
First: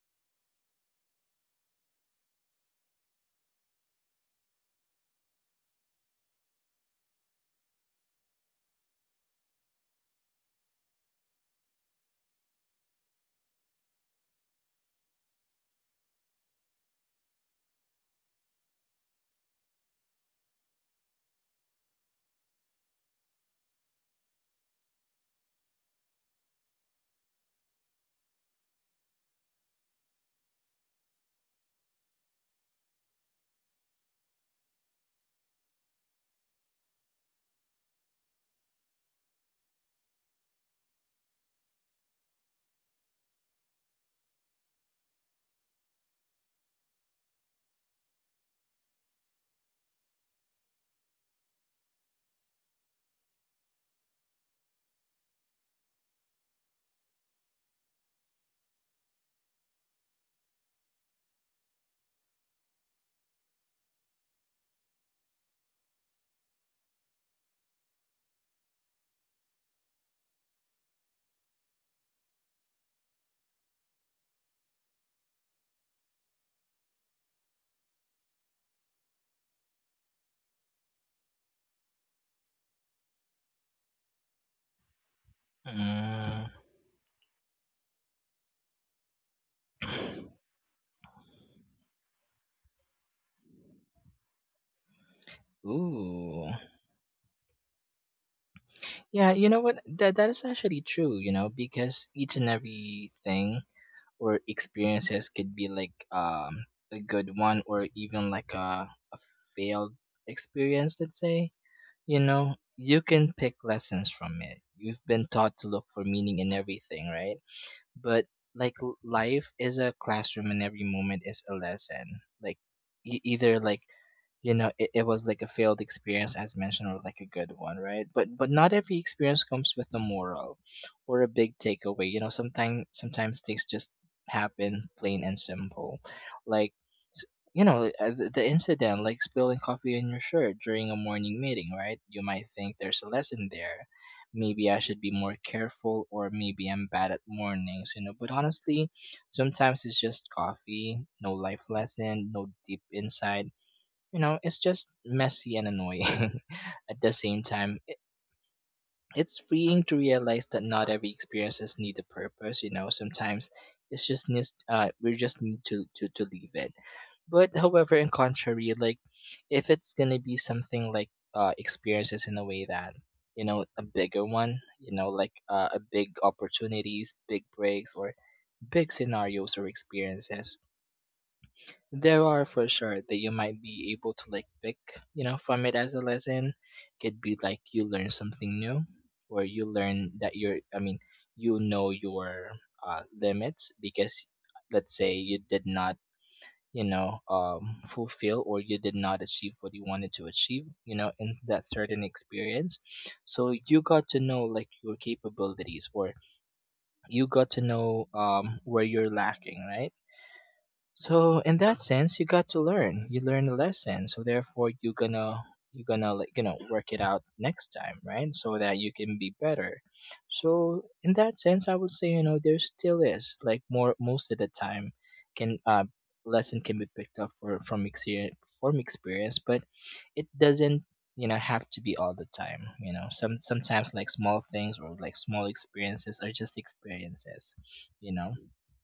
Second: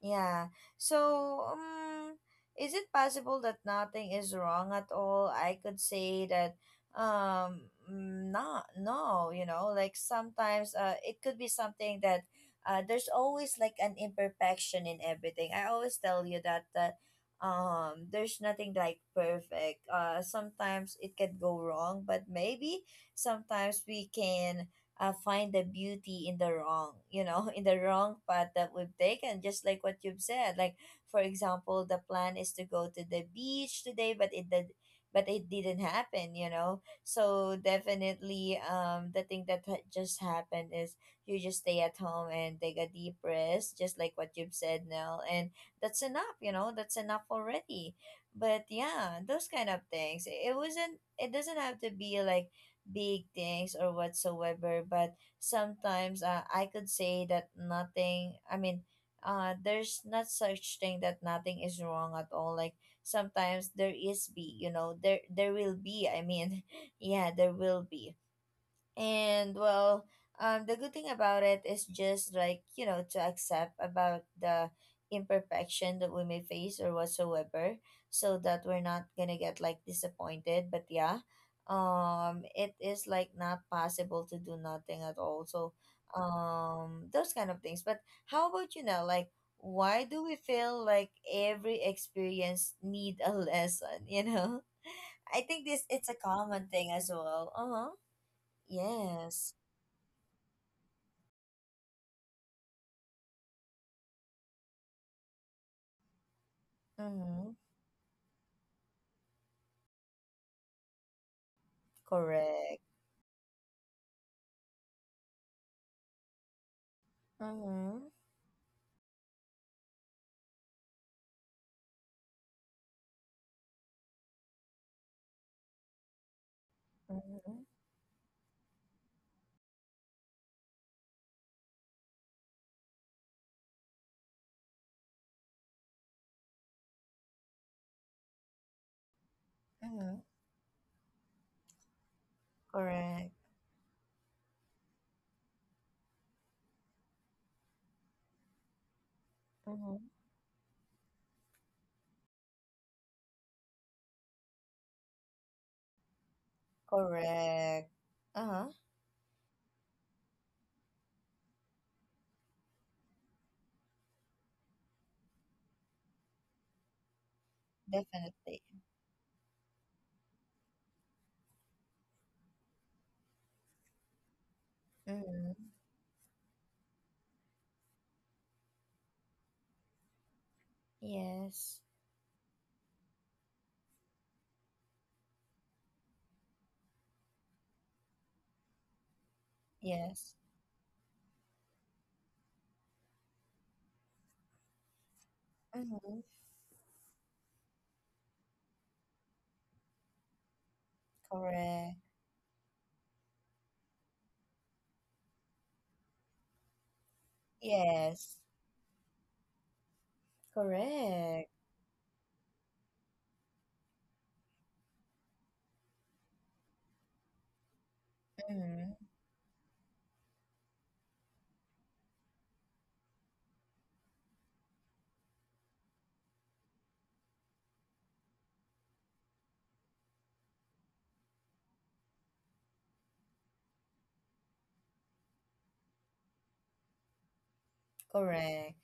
yeah. So, is it possible that nothing is wrong at all? I could say that not no you know like sometimes it could be something that there's always like an imperfection in everything. I always tell you that that there's nothing like perfect. Sometimes it can go wrong, but maybe sometimes we can find the beauty in the wrong, you know, in the wrong path that we've taken, just like what you've said. Like for example, the plan is to go to the beach today, but it didn't happen, you know. So definitely, the thing that just happened is you just stay at home and take a deep rest, just like what you've said, Nell, and that's enough. You know, that's enough already. But yeah, those kind of things. It wasn't. It doesn't have to be like big things or whatsoever. But sometimes, I could say that nothing. I mean, there's not such thing that nothing is wrong at all. Like sometimes there is be you know there will be, I mean, yeah, there will be, and well, the good thing about it is just like, you know, to accept about the imperfection that we may face or whatsoever, so that we're not gonna get like disappointed. But yeah, it is like not possible to do nothing at all. So Mm. Those kind of things. But how about you now, like why do we feel like every experience need a lesson, you know? I think this it's a Ooh. common thing as well. Uh-huh. Yeah, you Yes. know what? That is actually true, you know, because each and every thing or experiences could be like a good Mm-hmm. one or even like a failed experience, let's say. You know, Correct. you can pick lessons from it. You've been taught to look for meaning in everything, right? Mm-hmm. But like life is a classroom and every moment is a lesson. Like either like you know it was like a failed experience as mentioned or like a good Mm-hmm. one, right? But not every experience comes with a moral or a big takeaway, you know. Sometimes things just happen plain and simple. Like s- you know the incident like spilling coffee in Mm-hmm. your shirt during a morning meeting, right? You might think there's a Correct. lesson there, maybe I should be more careful or maybe I'm bad at mornings, you know. But honestly, sometimes Mm-hmm. it's just coffee. No life lesson, no deep insight. You know, it's just messy and annoying. At the same time, Correct. it, Uh-huh. it's freeing to realize that not every experiences need a purpose, you know. Sometimes we just need to leave it. But however in Definitely. contrary, like if it's gonna be something like experiences in a way that you know a bigger one, you know, like Mm-hmm. a big opportunities, big breaks, or big scenarios or experiences, Yes. there are for sure that you might be able to like pick, you know, from it as a lesson. Could be like you learn something new, or you learn that Yes. you're I mean you know your limits. Because let's say you did not Mm-hmm. you know fulfill or you did not achieve what you wanted to achieve, you know, in that Correct. certain experience. So you got to know like your capabilities, or you got to know Yes. Where you're lacking, right? So Correct. in that sense, you got to learn. You learn a lesson, so therefore you gonna like you know work it out next time, right? So that you Mm-hmm. can be better. So in that sense, I would say you know there still is like more most of the time can lesson can be picked up for from experience, but it doesn't you know have to be all the time. You know sometimes like small things or like small experiences are just experiences. You know. Correct.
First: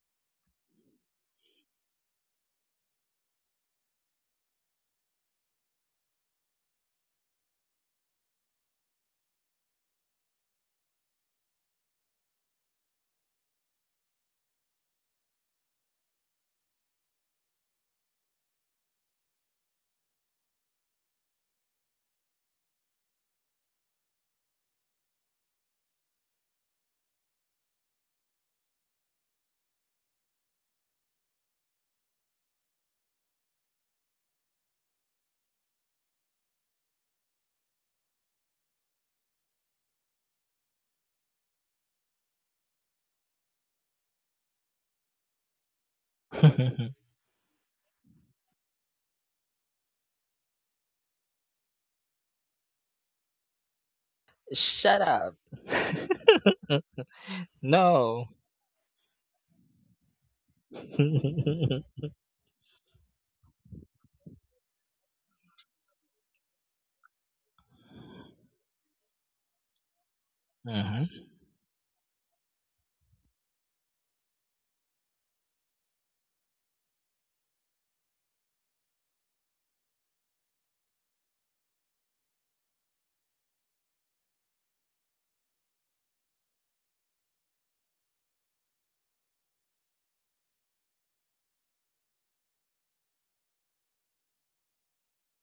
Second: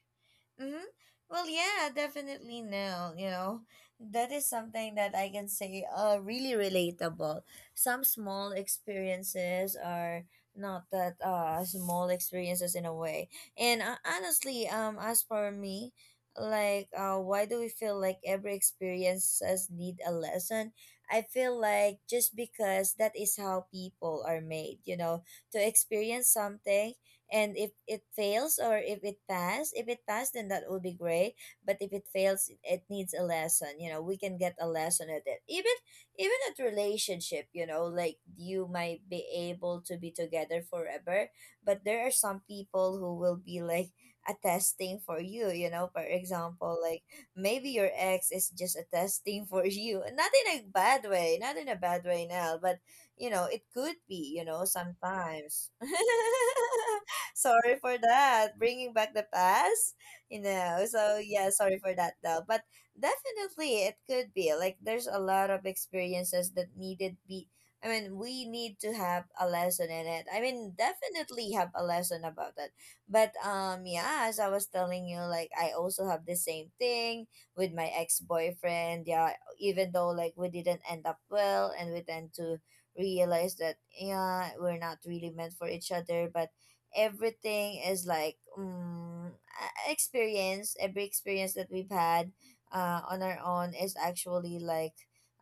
Mm-hmm. Well, yeah, definitely no. You know, that is something that I can say really relatable. Some small experiences are not that small experiences in a way. And honestly, as for me, like why do we feel like every experiences need a lesson? I feel like just because that is how people are made. You know, to experience something, and if it fails or if it pass, then that would be great. But if it fails, it needs a lesson, you know. We can get a lesson at it, even even at relationship, you know. Like you might be able to be together forever, but there are some people who will be like a testing for you, you know. For example, like maybe your ex is just a testing for you. Not in a bad way, not in a bad way now, but you know it could be, you know, Shut up. sometimes sorry for No. that. Bringing back the past, you know. So yeah, sorry for that though. But definitely, it could be like there's a lot of experiences that needed be. I mean, we need to have a lesson in it. I mean, Hmm. definitely have a lesson about it. But yeah, as I was telling you, like I also have the same thing with my ex boyfriend. Yeah, even though like we didn't end up well, and we tend to realize that yeah, we're not really meant for each other, but everything is like experience. Every experience that we've had on our own is actually like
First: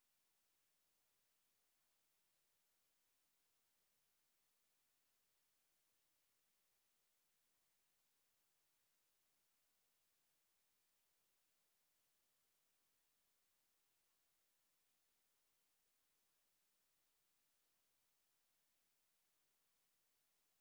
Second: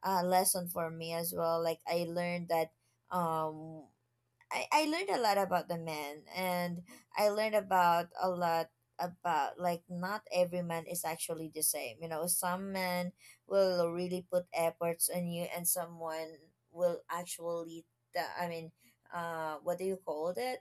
a lesson for me as well. Like I learned that um I learned a lot about the man, and I learned about a lot about like not every man is actually the same. You know, some men will really put efforts on you, and someone will actually I mean what do you call it?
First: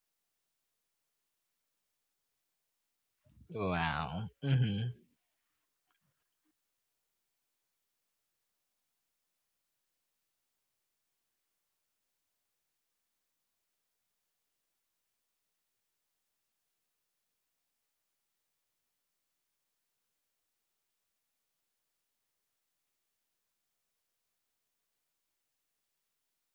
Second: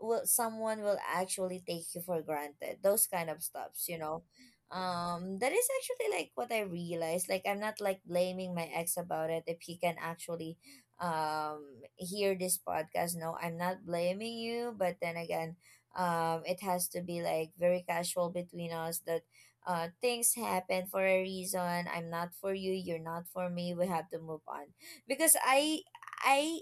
Will someone will actually take you for granted. Those kind of stuffs, you know. Wow. Hmm. That is actually like what I realized. Like I'm not like blaming my ex about it. If he can actually um hear this podcast, no, I'm not blaming you. But then again, it has to be like very casual between us that things happen for a reason. I'm not for you, you're not for me, we have to move on. Because I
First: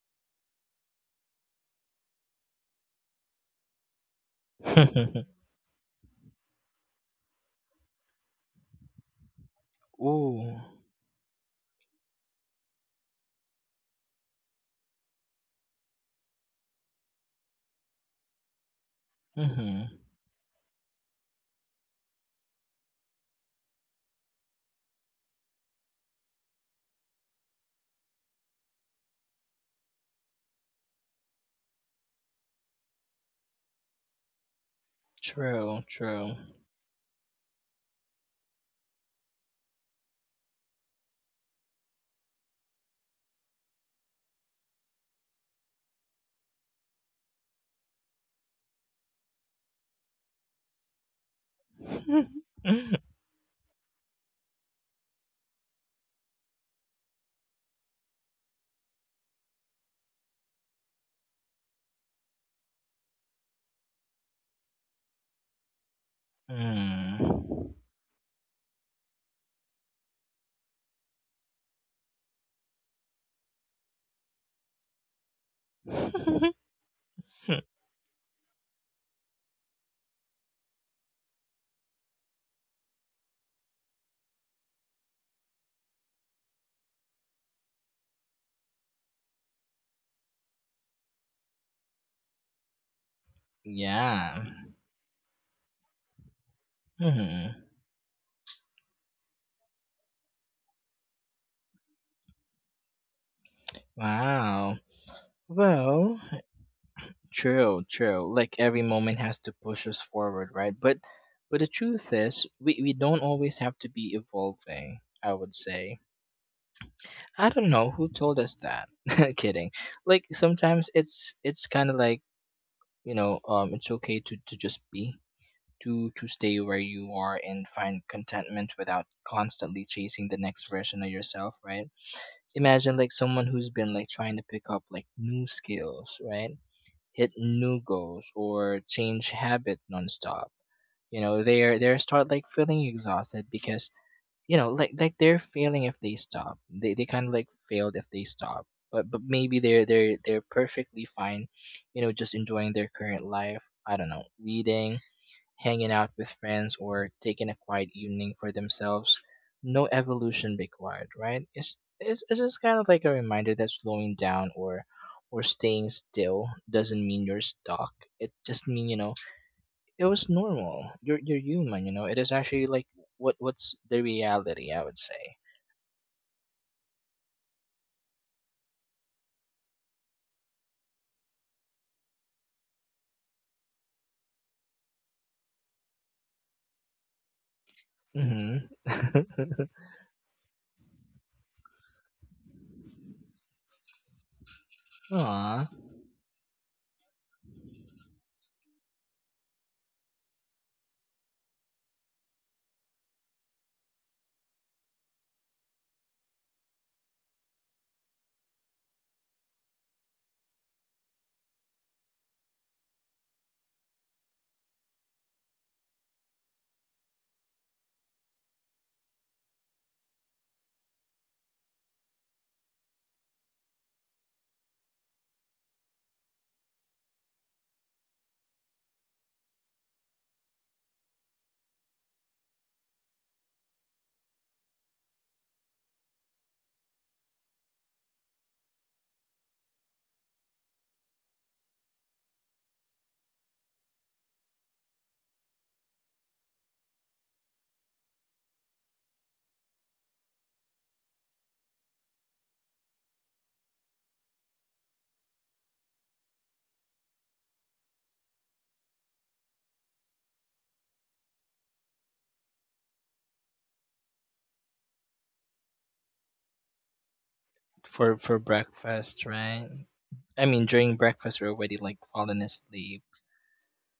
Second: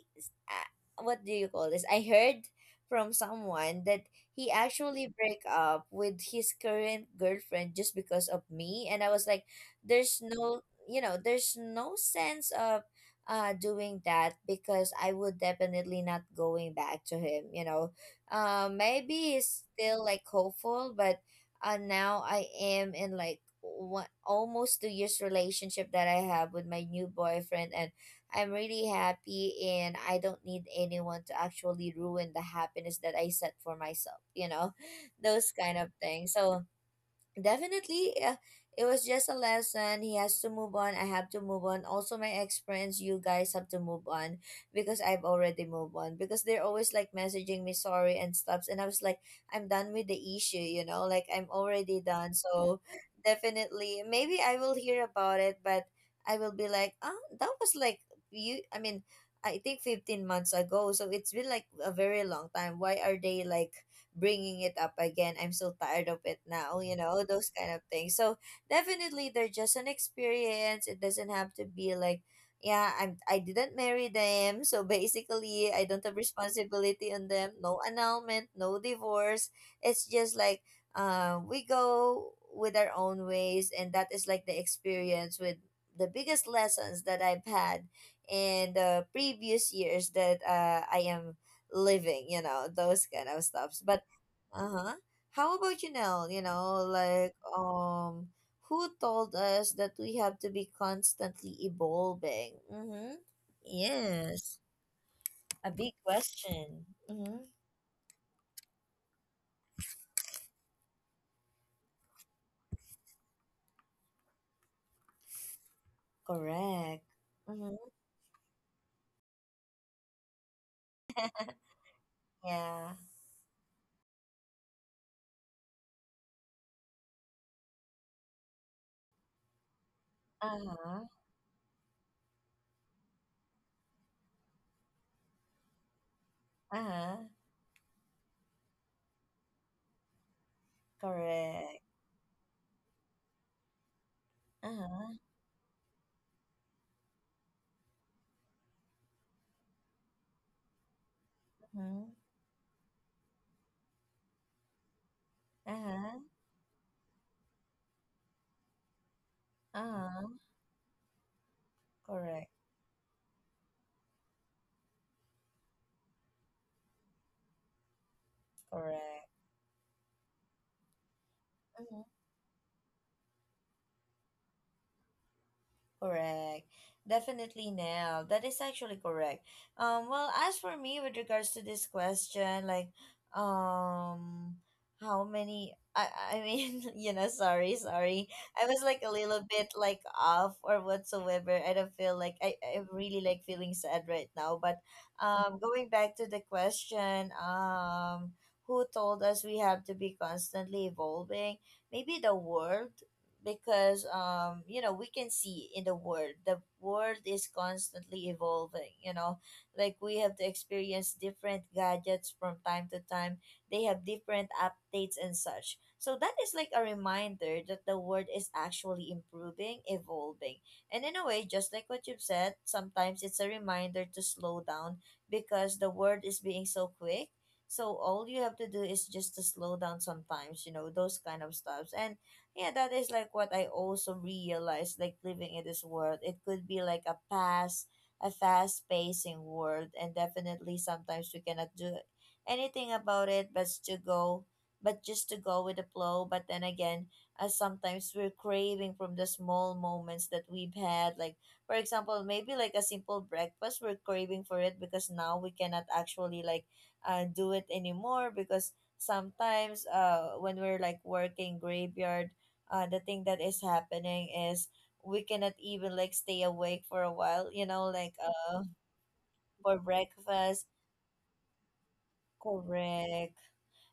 what do you call this, I heard from someone that he actually break up with his current girlfriend just because of me, and I was like, there's Ooh. no, you know, there's no sense of doing that, because I would definitely not going back to him, you know. Maybe he's Hmm. still like hopeful, but now I am in like one, almost 2 years relationship that I have with my new boyfriend, and I'm really happy, and I don't need anyone to actually ruin the happiness that I set for myself, you know, those True, kind of true. things. So definitely, it was just a lesson. He has to move on. I have to move on. Also, my ex friends, you guys have to move on, because I've already moved on. Because they're always like messaging me sorry and stuffs, and I was like, I'm done with the issue. You know, like I'm already done. So definitely, maybe I will hear about it, but I will be like, oh, that was like you. I mean, I think 15 months ago. So it's been like a very long time. Why are they like bringing it up again? I'm so tired of it now, you know, those Mm. kind of things. So definitely they're just an experience. It doesn't have to be like, yeah, I'm I didn't marry them. So basically I don't have responsibility on them. No annulment, no divorce. It's just like we go with our own ways, and that is like the experience with the biggest lessons that I've had in the previous years that I am living, you know, those kind of stuffs. But Yeah. uh-huh. How about you now? You know, like Hmm. Who told us that we have to be constantly evolving? Mm-hmm. Yes. Wow. A big Well, question. Mm-hmm. true, true. Like every moment has to push us forward, right? But the truth is, we don't always have to be evolving, I would say. Correct. I don't Mm-hmm. know who told us that. Kidding. Like sometimes it's kinda like, Yeah. you know, it's okay to just be. To stay where you are and find contentment without constantly chasing the next version of Uh-huh. yourself, right? Imagine like someone who's been like trying to pick up like new skills, right? Hit Uh-huh. new goals or change habit nonstop. You know, they're Correct. they're start like feeling exhausted because you know, like Uh-huh. they're failing if they stop. They kind of like failed if they stop. But maybe they're perfectly fine, you know, Uh-huh. just enjoying their current life. I don't know, reading, hanging out Uh-huh. with friends or taking a quiet evening for themselves. No Uh-huh. evolution required, right? It's Correct. just kind of like a reminder that slowing down or staying still doesn't mean you're stuck. It just mean you know Correct. it was normal. You're human. You know Mm-hmm. it is actually like what's the reality? I would say. Correct. Definitely, Nell. That is actually correct. Well, as for me, with regards to this question, like, um, how many? I mean, you know, sorry, sorry. Mm-hmm. I was like a little bit like off or whatsoever. I don't feel like I'm really like feeling sad right now. But, Aw, going back to the question, who told us we have to be constantly evolving? Maybe the world, because you know we can see in the world, the world is constantly evolving, you know. Like we have to experience different gadgets from time to time. They have different updates and such, so that is like a reminder that the world is actually improving, evolving. And in a way, just like what you've said, sometimes it's a reminder to slow down because the world is being so quick. So all you have to do is just to slow down sometimes, you know, those kind of stuffs. And yeah, that is like what I also realized, like living in this world. It could be like a pass, a fast pacing world, and definitely sometimes we cannot do anything about it but to go but just to go with the flow. But then again, sometimes we're craving from the small moments that we've had. Like for example, maybe like a simple breakfast, we're craving for it because now we cannot actually like do it anymore, because sometimes when we're like working graveyard, the thing that is happening is we cannot even like stay awake for a while, you know, for like for uh breakfast, right? for I mean, breakfast. during breakfast, we're already like falling asleep. Correct.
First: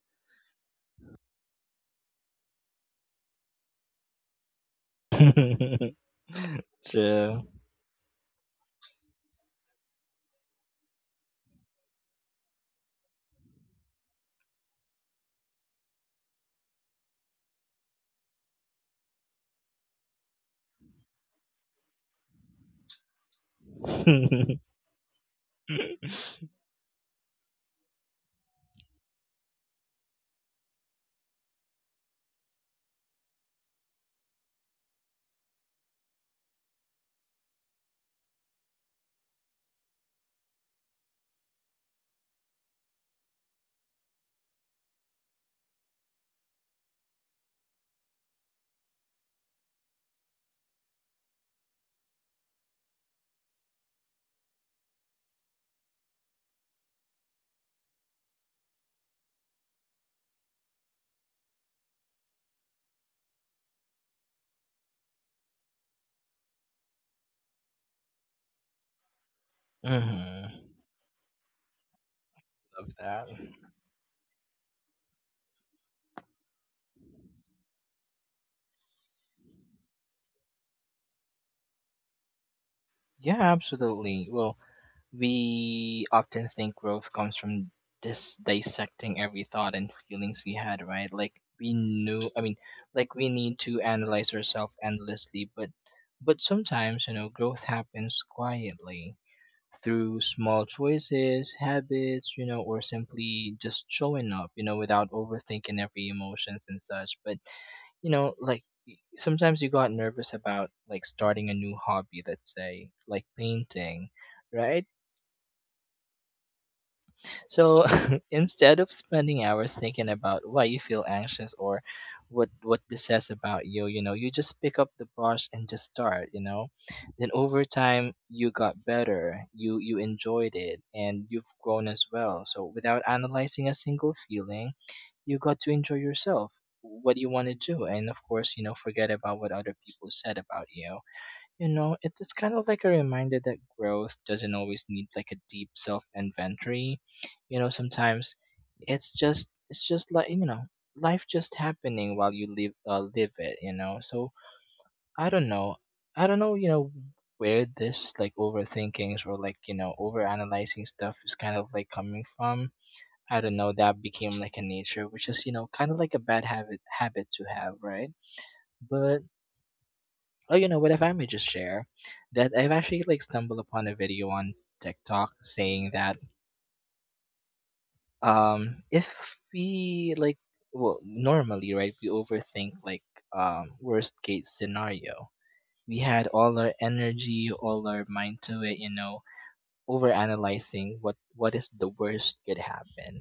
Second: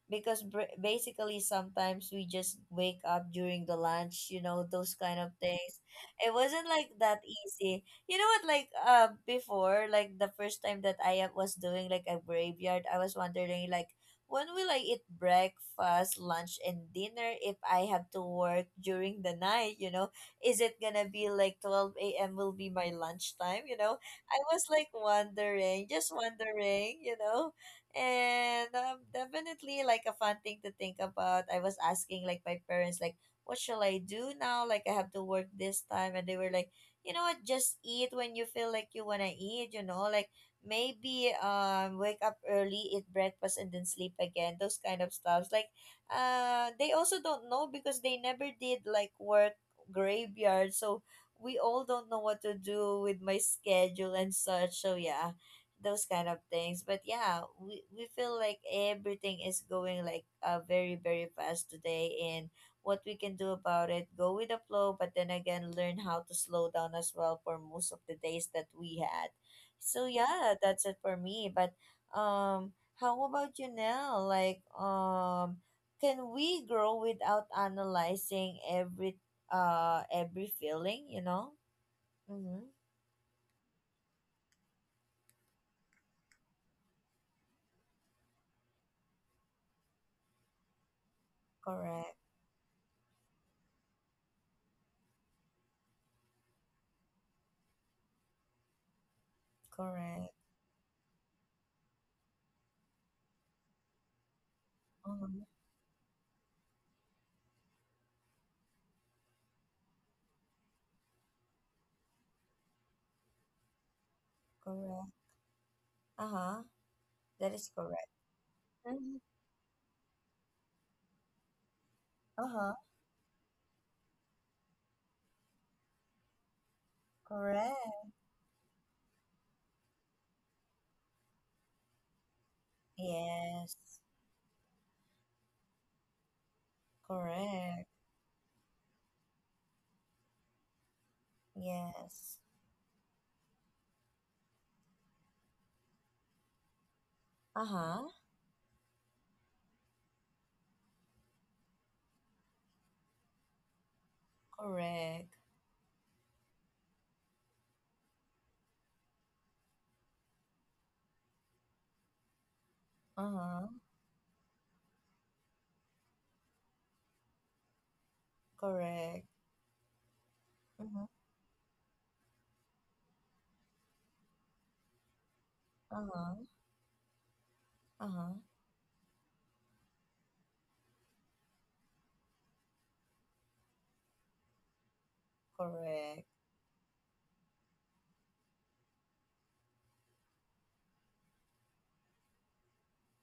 Because basically sometimes we just wake up during the lunch, you know, those kind of things. It wasn't like that True. easy, you know what, like before, like the first time that I was doing like a graveyard, I was wondering like when will I eat breakfast, lunch and dinner if I have to work during the night, you know? Is it gonna be like 12 a.m will be my lunchtime, you know? I was like wondering, just wondering, you know. And definitely like a fun thing to think about. I was asking like my parents like what shall I do now, like I have to work this time, and they were like, you know what, just eat when you feel like you want to eat, you know, like maybe wake up early, eat breakfast and then sleep again, those kind of stuffs. Like they also don't know because they never did like work graveyard, so we all don't know what to do with my schedule and such, so yeah, those kind of things. But yeah, we feel like everything is going like very very fast today, and what we can do about it, go with the flow, but then again learn how to slow down as well for most of the days that we had. So Mhm. yeah, Love that's it for me. But um how that. about you now? Like can we grow without analyzing every feeling, you know? Mm-hmm. Yeah, absolutely. Well, we often think growth comes from this dissecting every thought and feelings we had, right? Like we Correct. knew, I mean, like we need to analyze ourselves endlessly, but sometimes, you know, growth happens quietly, through Correct. small choices, habits, you know, or simply just showing up, you know, without Mm-hmm. overthinking every emotions and such. But you know, like sometimes you got nervous about like starting a new hobby, let's say, like painting, right? Correct. Uh-huh. That is So correct. instead of Mhm. spending hours thinking about why you feel anxious or what Uh-huh. what this says about you, you know, you just pick up the brush and just start, you know. Then over Correct. time you got better, you enjoyed it and you've grown as well. So without analyzing a Yes. single feeling, you got to enjoy yourself. What you want to do? Correct. And of course, you know, forget about what other people said about you. You know, it's Yes. kind of like a reminder that growth doesn't always need like a deep self inventory. You know, Uh-huh. sometimes it's just like you know life just happening while you live live it. You know, so I Correct. don't know, I don't know. You know where this like overthinkings or like you know overanalyzing stuff is kind of like coming from. I don't Uh-huh. know. That became like a nature, which is you know kind of like a bad habit to have, right? But Correct. oh, you know what? If Uh-huh. I may just share that I've actually like stumbled upon a video on TikTok saying that Uh-huh. Uh-huh. If we like well normally right we overthink like worst case scenario, we Correct. had all our energy all our mind to it, you know, overanalyzing what is the worst could happen.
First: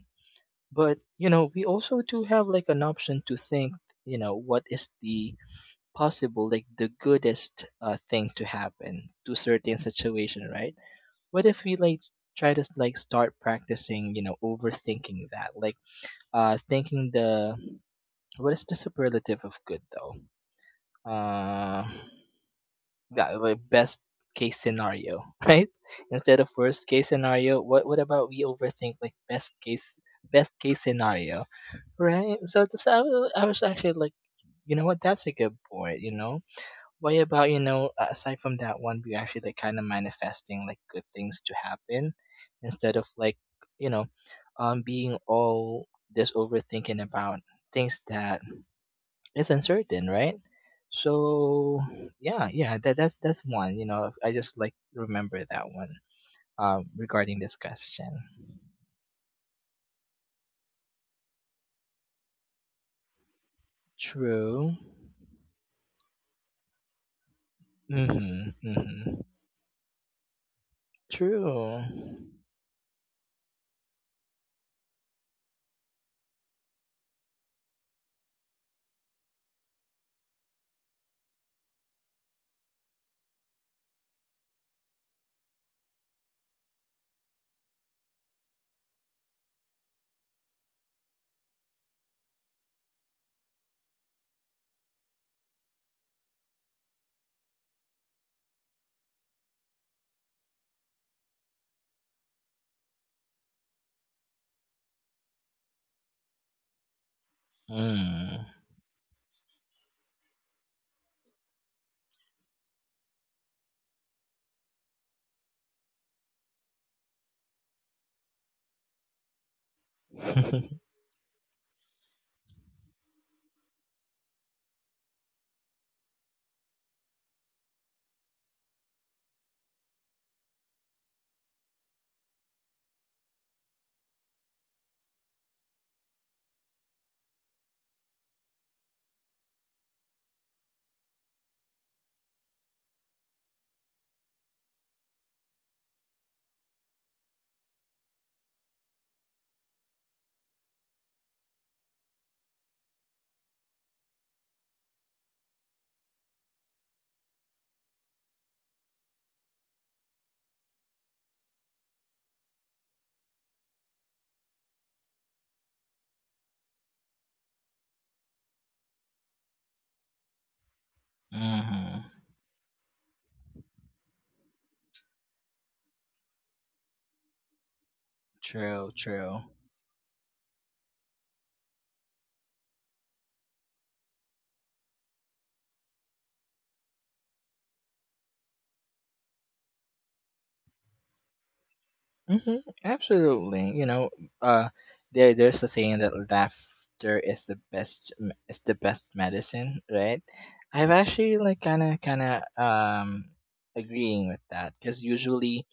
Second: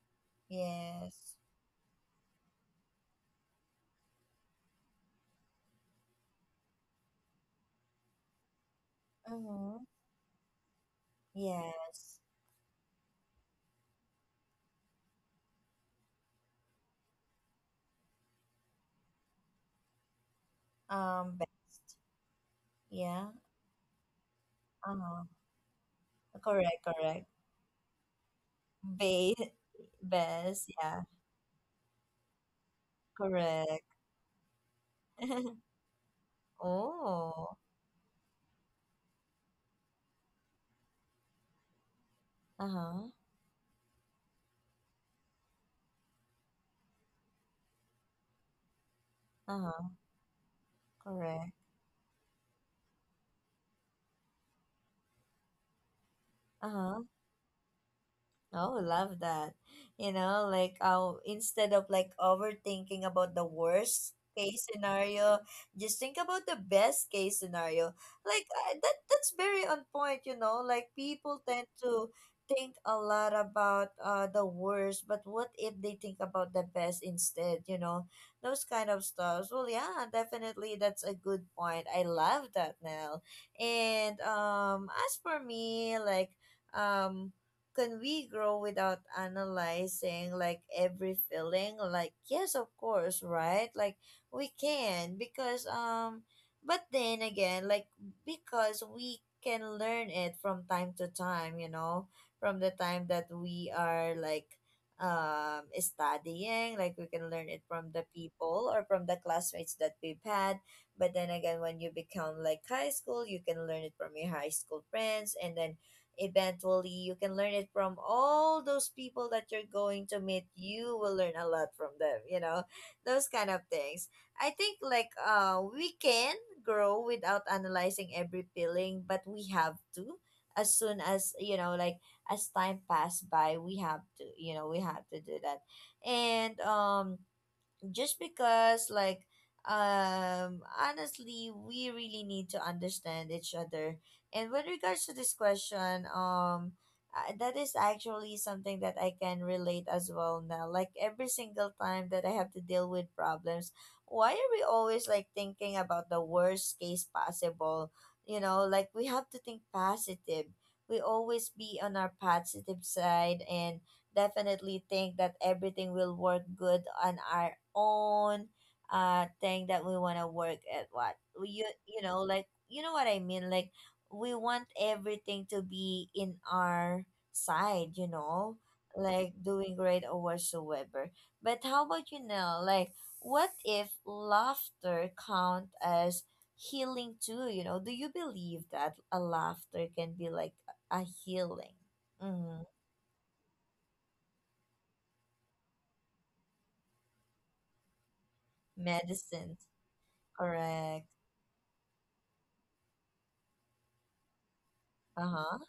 But you Yes. know we also do have like an option to think, you know, what is the possible, like the goodest thing to happen to certain Uh-huh. situation, right? What if we like Yes. try to like start practicing, you know, overthinking that, like thinking the what is the superlative of good though? Be- Uh, yeah. yeah, like best case scenario, Uh-huh. right? Instead of Correct, worst case correct. scenario, what about we overthink like Be best best, case yeah. scenario, right? So this I was Correct. actually like, you know what? That's a good point. You know, what about, Oh. you know, aside from that one, we actually like kind of manifesting like good things to happen instead of Uh-huh. like, you know, being all this overthinking about things that is Uh-huh. uncertain, right? Correct. So yeah, yeah, that's one. You know, I just like remember that one Uh-huh. regarding this question. Oh, love that. You know, like instead of like overthinking about the worst case True. scenario, just think about the best case scenario. Like Mm-hmm. That Mm-hmm. that's very on point, you know. Like people tend True. to think a lot about the worst, but what if they think about the best instead, you know? Those kind of stuff. Well, yeah, definitely that's a good point. I love that now. And as for me, like um can we grow without analyzing like every feeling? Like yes, of course, right? Like we can because but then again, like because we can learn it from time to time, you know, from the time that we are like studying, like we can learn it from the Mm. people or from the classmates that we've had. But then again, when you become like high school, you can learn it from your high school friends, and then eventually you can learn it from all those people that you're going to meet. You will learn a lot from them, you know, those kind of things. I think like we can grow without analyzing every feeling, but we have to as soon as, you know, like as time passed by, we have to, you know, we have to do that. And just because like honestly, we really need to understand each other. And with regards to this question, that is actually something that I can relate as well now. Like every single time that I have to deal with problems, why are we always like thinking about the worst case possible? You know, like we have to think positive, we always be on our positive side, and definitely think that everything will work good on our own thing that we want to work at, what we you, Mm-hmm. you know, like you know what I mean, like we want everything to be in our side, you know, True. like True. doing great or whatsoever. But how about you now? Like what if laughter count as healing too? You know, do you believe that a laughter can be like a healing? Hmm, Mm-hmm. absolutely. You know, uh, there there's a saying that laughter is the is the best Medicine. medicine, right? I've Correct. actually like kind of agreeing with that because Uh-huh. usually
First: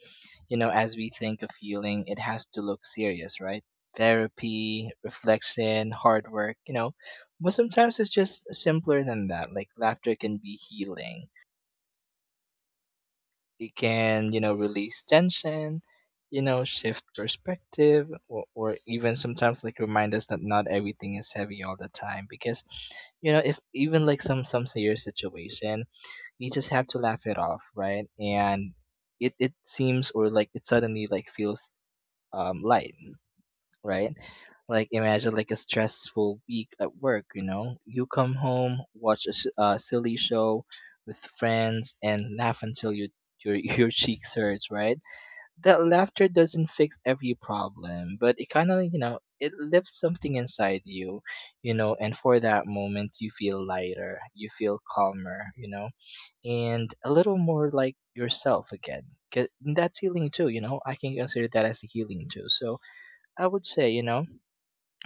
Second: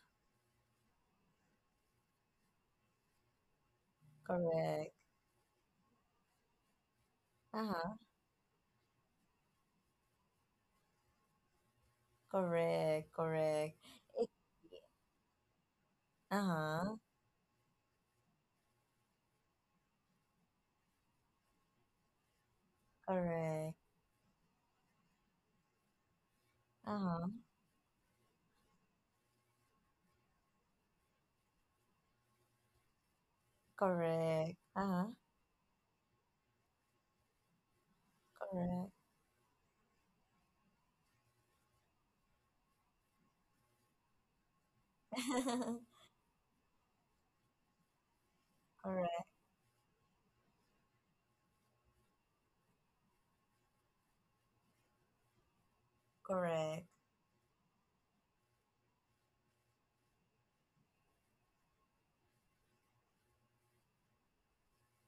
you know as we think of healing, it has to look serious, right? Therapy, Correct. reflection, hard work, you know. But Uh huh. sometimes it's just simpler than that. Like laughter can be healing. Correct, correct. It It, can you know release tension, you know, uh-huh, shift perspective, or even sometimes like remind us that not everything is heavy all the time because you know if correct. even like some serious situation you just have to laugh Uh-huh, it off right. And it seems or like it suddenly like feels light, right? correct. Like Uh-huh, imagine like a stressful week at work, you know? You come home, correct. watch a, a silly show with friends and laugh until your your cheeks hurts, right? That laughter doesn't fix every problem, but it kind of, you know, Correct, it lifts something inside you, you know, and for that moment you feel lighter, you feel calmer, you know, correct. and a little more like yourself again. 'Cause that's healing too, you know. I can consider that as a healing too. So I would say, you know,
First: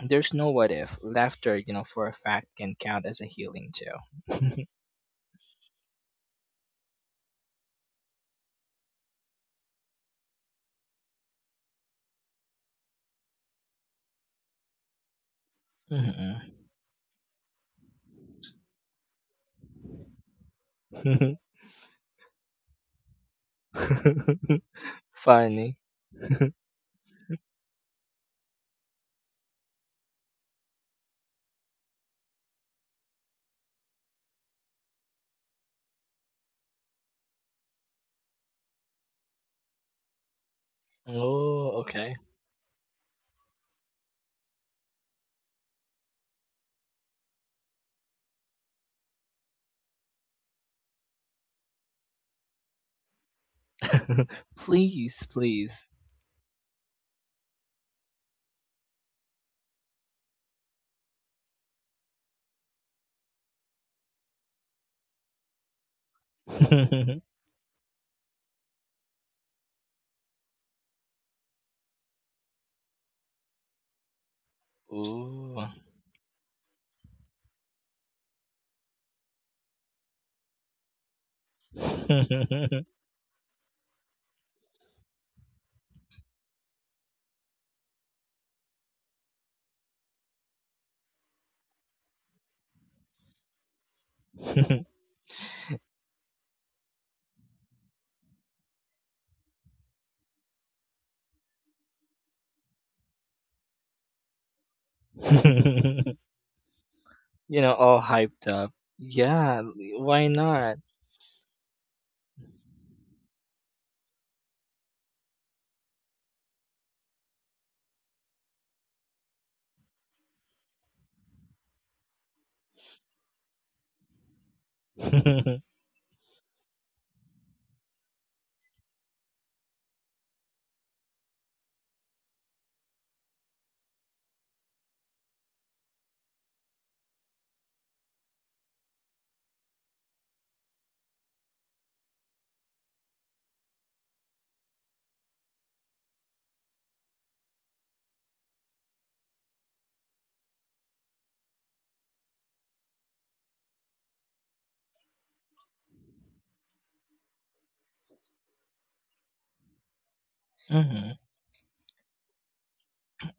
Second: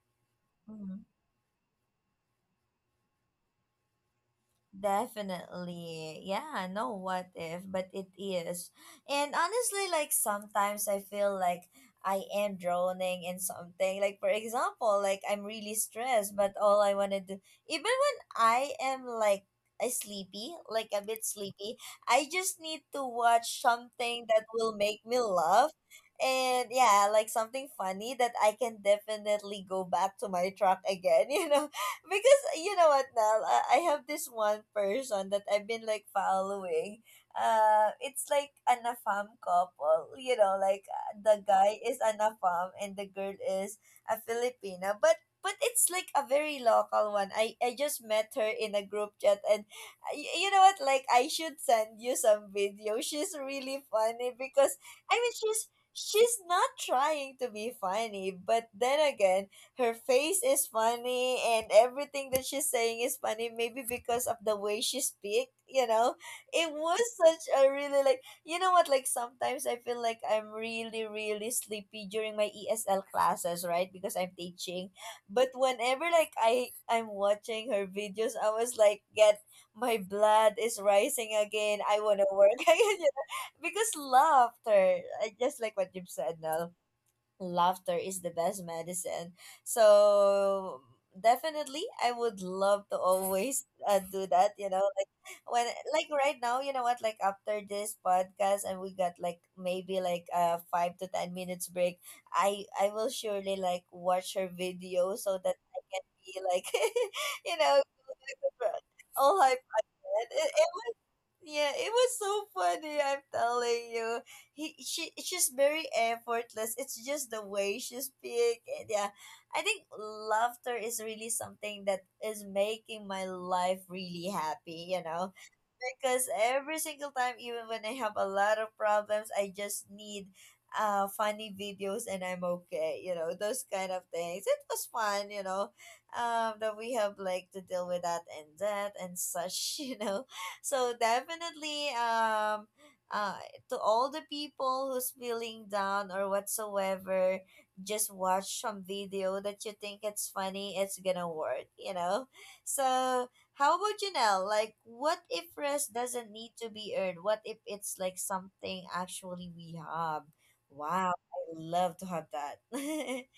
there's no what Mm-hmm. if. Laughter, you know, for a fact can count as a healing too. Definitely. Yeah, no what if, but it is. And honestly, like sometimes I feel like I am drowning in something. Like for example, like I'm really stressed, but Mhm. all I want to do, even when I am like a sleepy, like a bit sleepy, I just need to watch something that will make me laugh. Funny. And yeah, like something funny that I can definitely go back to my track again, you know? Because you know what, Nell, I have this one person that I've been like following. It's like an afam couple, you know, like the guy Oh, is okay. an afam and the girl is a Filipina, but it's like a very local one. I just met her in a group chat, and you know what, like I should send you some video. She's really funny because I Please, mean she's please. she's not trying to be funny, but then again, her face is funny and everything that she's saying is funny, maybe because of the way she speak, you know. It was such a really, like, you know what, like sometimes I feel like I'm really really sleepy during my esl classes, right, because I'm teaching. But Ooh. whenever like I'm watching her videos, I was like, get, my blood is rising again, I want to work again, You you know? Because laughter, I just like what you've said now, laughter is the best medicine. So definitely I would love to always do that, you know, like when, like right now, you know what, like after this podcast and we got like maybe like a 5 to 10 minutes break, I will surely like watch her video so that I can be like you know, know, all hyped up. all Yeah, hyped. why It not? was, yeah, it was so funny. I'm telling you, he she's very effortless. It's just the way she speak. And yeah, I think laughter is really something that is making my life really happy. You know, because every single time, even when I have a lot of problems, I just need funny videos and I'm okay, you know, those kind of things. It was fun, you know, that we have like to deal with that and that and such, you know. So definitely, uh to all the people who's feeling down or whatsoever, just watch some video that you think it's funny, it's gonna work, you know. So how about you, Nell? Like, what if rest doesn't need to be earned? What if it's like something actually we have? Wow, Mhm. I love to have that.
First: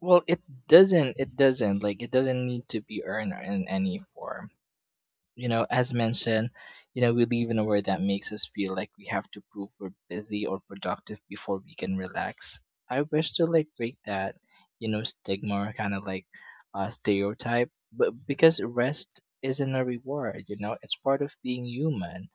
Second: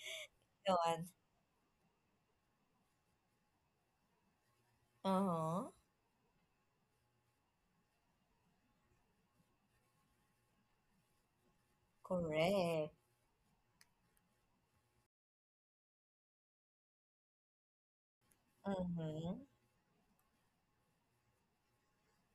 Well, it Go on. doesn't. It doesn't. Like, it doesn't need to be earned in any form, you know, Uh-huh. as mentioned, you know, we live in a world that makes us feel like we have to prove we're busy or productive before we can relax. Correct. I wish to like break that, you know, stigma or kind of like stereotype, but because rest Mm-hmm. isn't a reward, you know, it's part of being human.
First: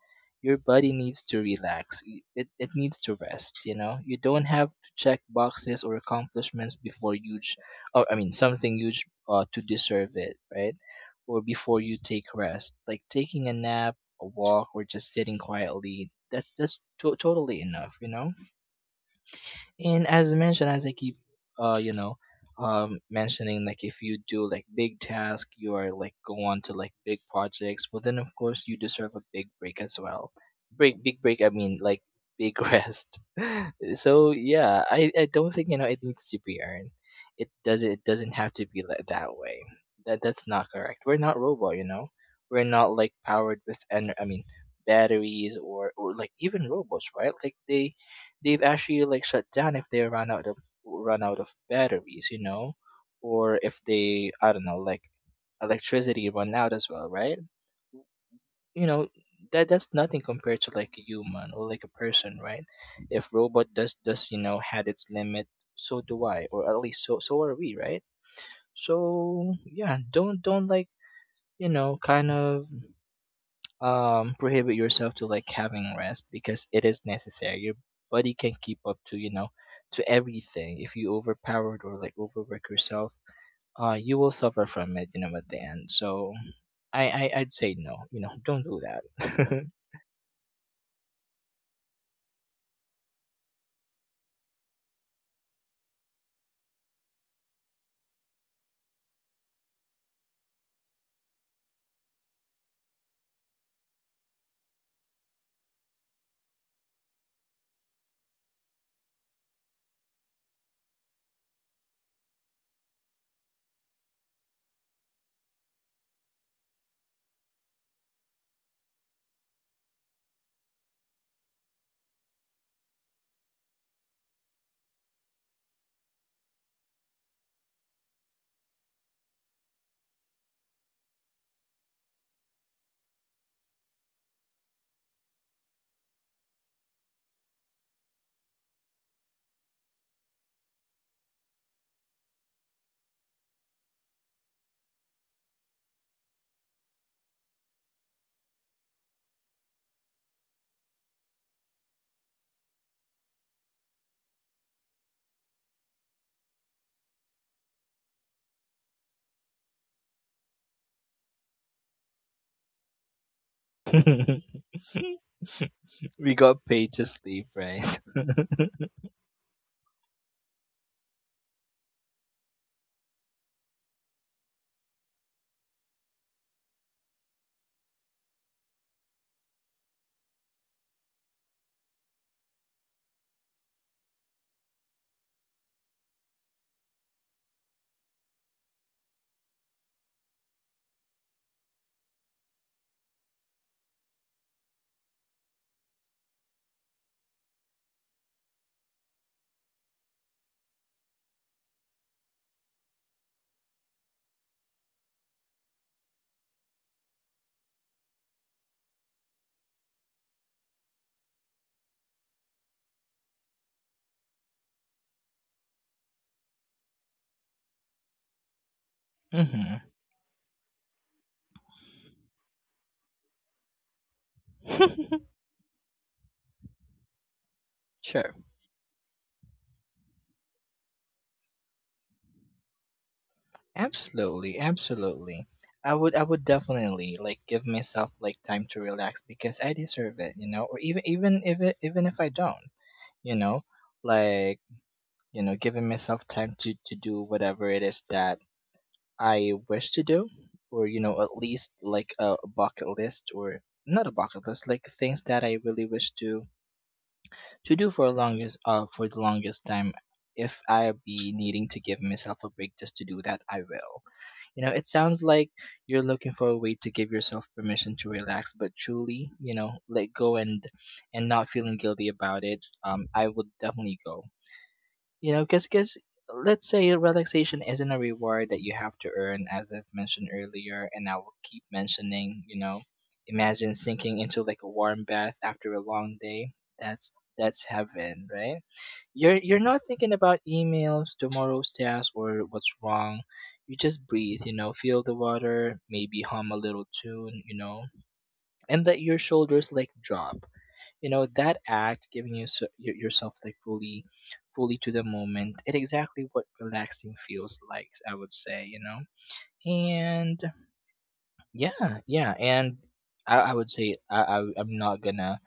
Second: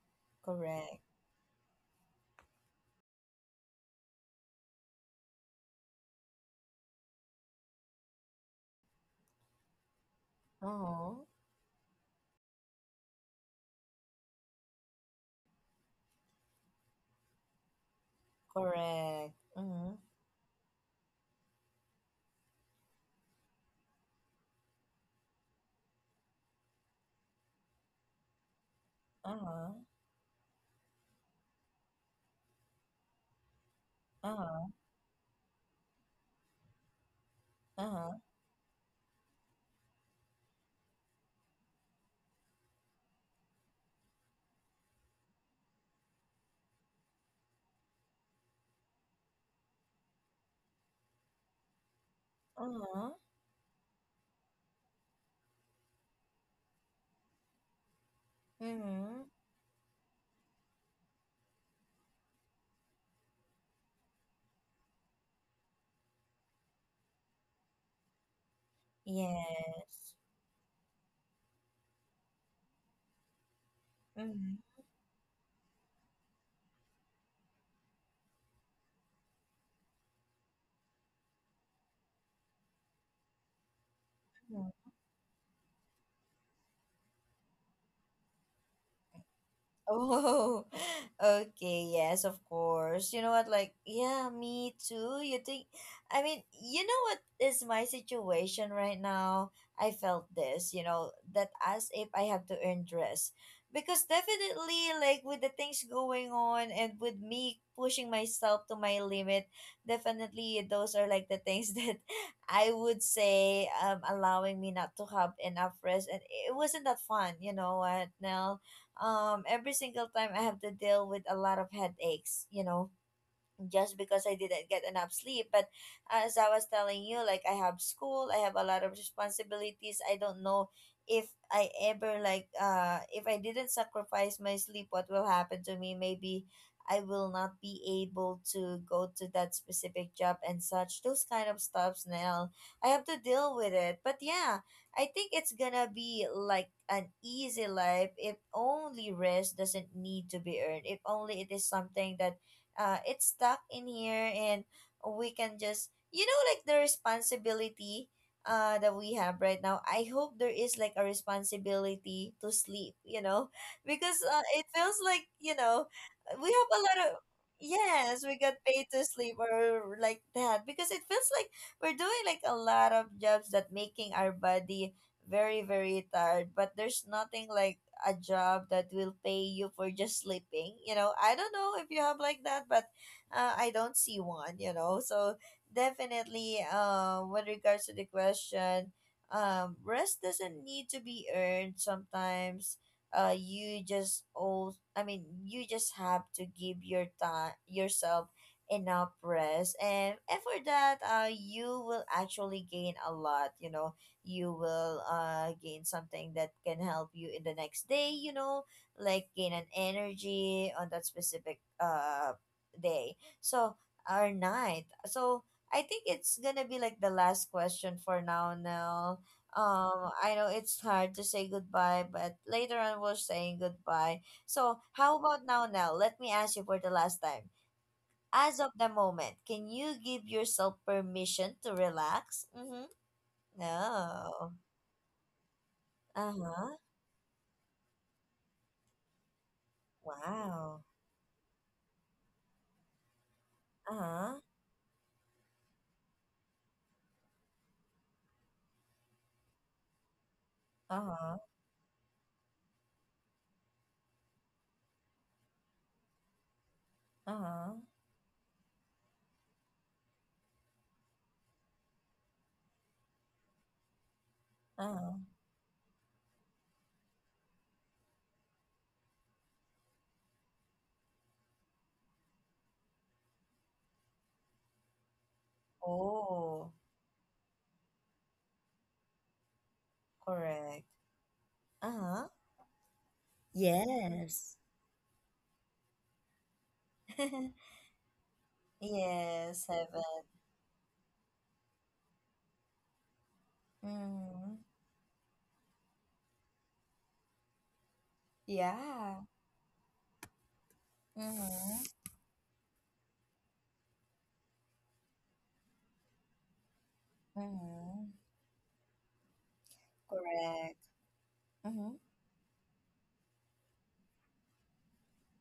Your body Correct. needs to relax. It needs to rest, you know. You don't have to check boxes or accomplishments before huge, or I mean, something huge to deserve it, right? Uh-huh. Or before you take rest. Like taking a nap, a walk, or just sitting quietly. Totally enough, you know. Correct. Mm-hmm. And as mentioned, as I keep, you know, mentioning like if you do like big task, you are like go on to like big projects. Well, then of course you deserve a big Uh-huh. break as well. Break, big break. I mean, like big rest. So Uh-huh. yeah, I don't think you know it needs to be earned. It does it Uh-huh. doesn't have to be like that way. That that's not correct. We're not robot, you know. We're not like powered with I mean batteries or like even robots, right? Like they they've actually like shut down if they run out of batteries, you know, Uh-huh. or if they I don't know like electricity run out as well, right? You know Mm-hmm. that that's nothing compared to like a human or like a person, right? If robot does you know had its limit, so do I, or at least so are we, right? So yeah, Yes. don't like you know kind of Mm-hmm. prohibit yourself to like having rest because it is necessary your body can keep up to you know to everything if you overpowered or like overwork yourself, you will suffer from it you know at the end. So I'd say no, you know, don't do that. Oh, okay. Yes, of course. You know what? Like, yeah, me too. You think, I mean, you know what is my situation right now? I felt this, you know, that as if I have to earn dress. Because definitely, like, with the things going on and with me pushing myself to my limit, definitely those are like the things that I would say allowing me not to have enough rest. And it wasn't that fun, you know what, Nell? Every single time I have to deal with a lot of headaches, you know, just because I didn't get enough sleep. But as I was telling you, like I have school, I have a lot of responsibilities. I don't know if I ever like if I didn't sacrifice my sleep, what will happen to me? Maybe I will not be able to go to that specific job and such. Those kind of stuffs now. I have to deal with it. But yeah, I think it's gonna be like an easy life if only rest doesn't need to be earned. If only it is something that it's stuck in here, and we can just, you know, like the responsibility that we have right now. I hope there is like a responsibility to sleep, you know, because it feels like, you know, We we got have a paid lot to of, sleep, right? yes, we got paid to sleep or like that, because it feels like we're doing like a lot of jobs that making our body very very tired, but there's nothing like a job that will pay you for just sleeping. You know, I don't know if you have like that, but I don't see one, you know. So definitely, with regards to the question, rest doesn't need to be earned sometimes. You just all I mean, you just have to give your time yourself enough rest, and for that you will actually gain a lot, you know. You will gain something that can help you in the next day, you know, like gain an energy on that specific day. So or night. So I think it's gonna be like the last question for now, Nell. Hmm. I know it's hard to say goodbye, but later on we're saying goodbye. So how about now, Nell? Let me ask you for the last time, Sure. as of the moment, can you give yourself permission to relax? Mm-hmm. No. Absolutely, absolutely. I would Uh-huh. definitely like give myself like time to relax because I deserve it, you know, or Wow. even if I don't, you know, Uh-huh. like, you know, giving myself time to do whatever it is that I wish to do, or, you know, Uh-huh. at least like a bucket list or not a bucket list, like things that I really wish Uh-huh. to do for a longest for the longest time. If I be needing to give myself a break just to do that, I will. You know, it Uh-huh. sounds like you're looking for a way to give yourself permission to relax, but truly, you know, let go and not feeling guilty about it. I would definitely go. You know, because let's Oh, say relaxation isn't a reward that you have to earn, as I've mentioned correct. earlier, and I will keep Uh-huh. mentioning. You know, imagine sinking into Yes. like a warm bath after a long day. That's heaven, right? You're Yes, not heaven. thinking about emails, tomorrow's task, or what's wrong. You just breathe, you Mm-hmm. know, feel the water, maybe hum a little tune, you know, and let your Yeah. shoulders like drop. You know that act Mm-hmm. giving you yourself like fully to the moment, it exactly what relaxing feels like, I Mm-hmm. would say, you know. And Correct. yeah, Mm-hmm. yeah, and I would say I'm not gonna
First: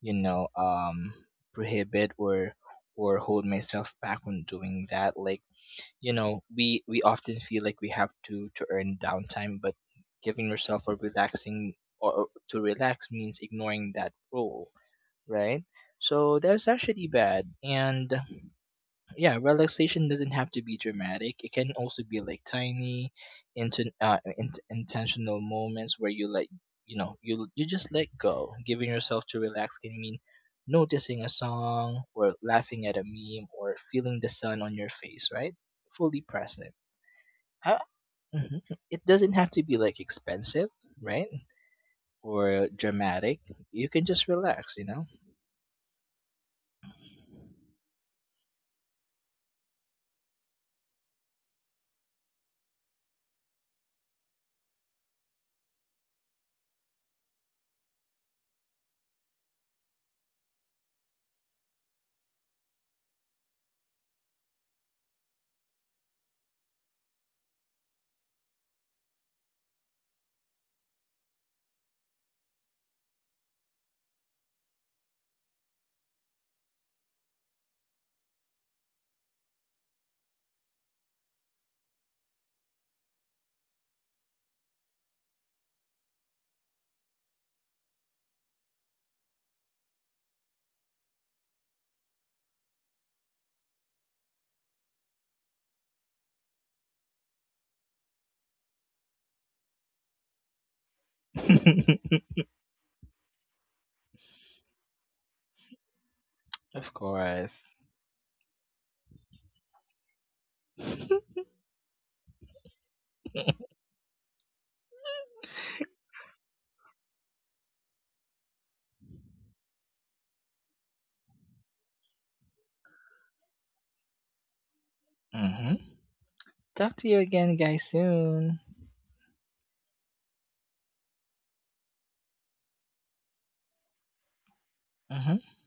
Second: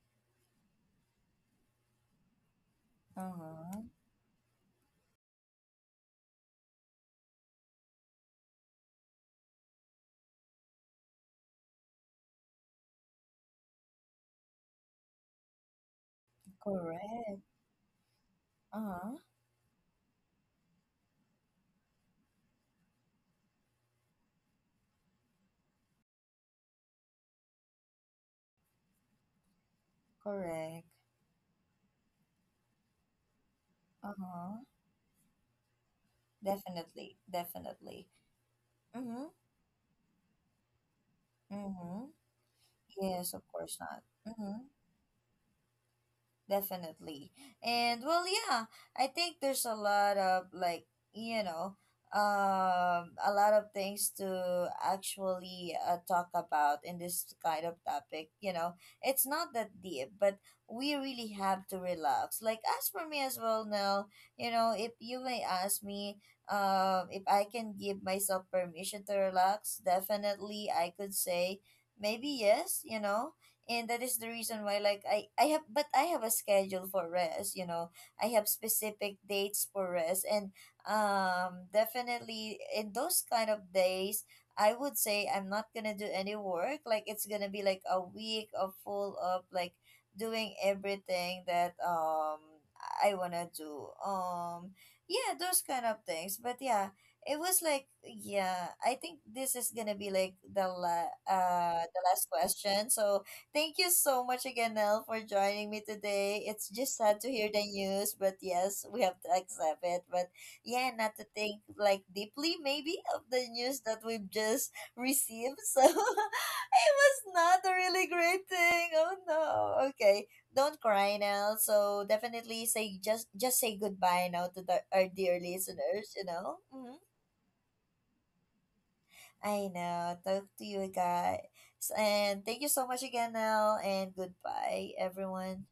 you know prohibit or hold Uh-huh. myself back on doing that, like you know we often feel like we have to earn downtime, but giving yourself a relaxing or to relax means ignoring that rule, right? So that's actually Correct. bad. And Uh-huh. yeah, relaxation doesn't have to be dramatic. It can also be like tiny, intentional moments where you like, you know, you just let go. Giving yourself to relax can mean Correct. noticing a song or laughing at a meme or feeling the Uh-huh. sun on your face, right? Fully present. Definitely. Uh, Definitely. mhm. It Mm-hmm. doesn't have to be like expensive, right? Mm-hmm. Or Yes, dramatic. of course You not. can just Mm-hmm. relax, you know? Definitely. And well, yeah, I think there's a lot of like, you know, a lot of things to actually talk about in this kind of topic, you know. It's not that deep, but we really have to relax. Like as for me as well now, you know, if you may ask me if I can give myself permission to relax, definitely I could say maybe yes, you know. And that is the reason why like I have, but I have a schedule for rest, you know. I have specific dates for rest, and definitely in those kind of days, I would say I'm not gonna do any work. Like it's gonna be like a week of full of like doing everything that I wanna do. Yeah, those kind of things. But yeah, it was like, yeah, I think this is gonna be like the the last question. So thank you so much again, Nell, for joining me today. It's just Of sad to hear the course. news, but yes, we have to accept it. But yeah, not to think like deeply maybe of the news that we've just received. So it was not a really great thing. Oh no. Okay. Don't cry now. So definitely say, just say goodbye now to the, our dear Hmm. listeners, you know? Mhm. Talk to you again, guys, soon. I know. Talk to you guys. And thank you so much again, Nell. And goodbye, Hmm. everyone.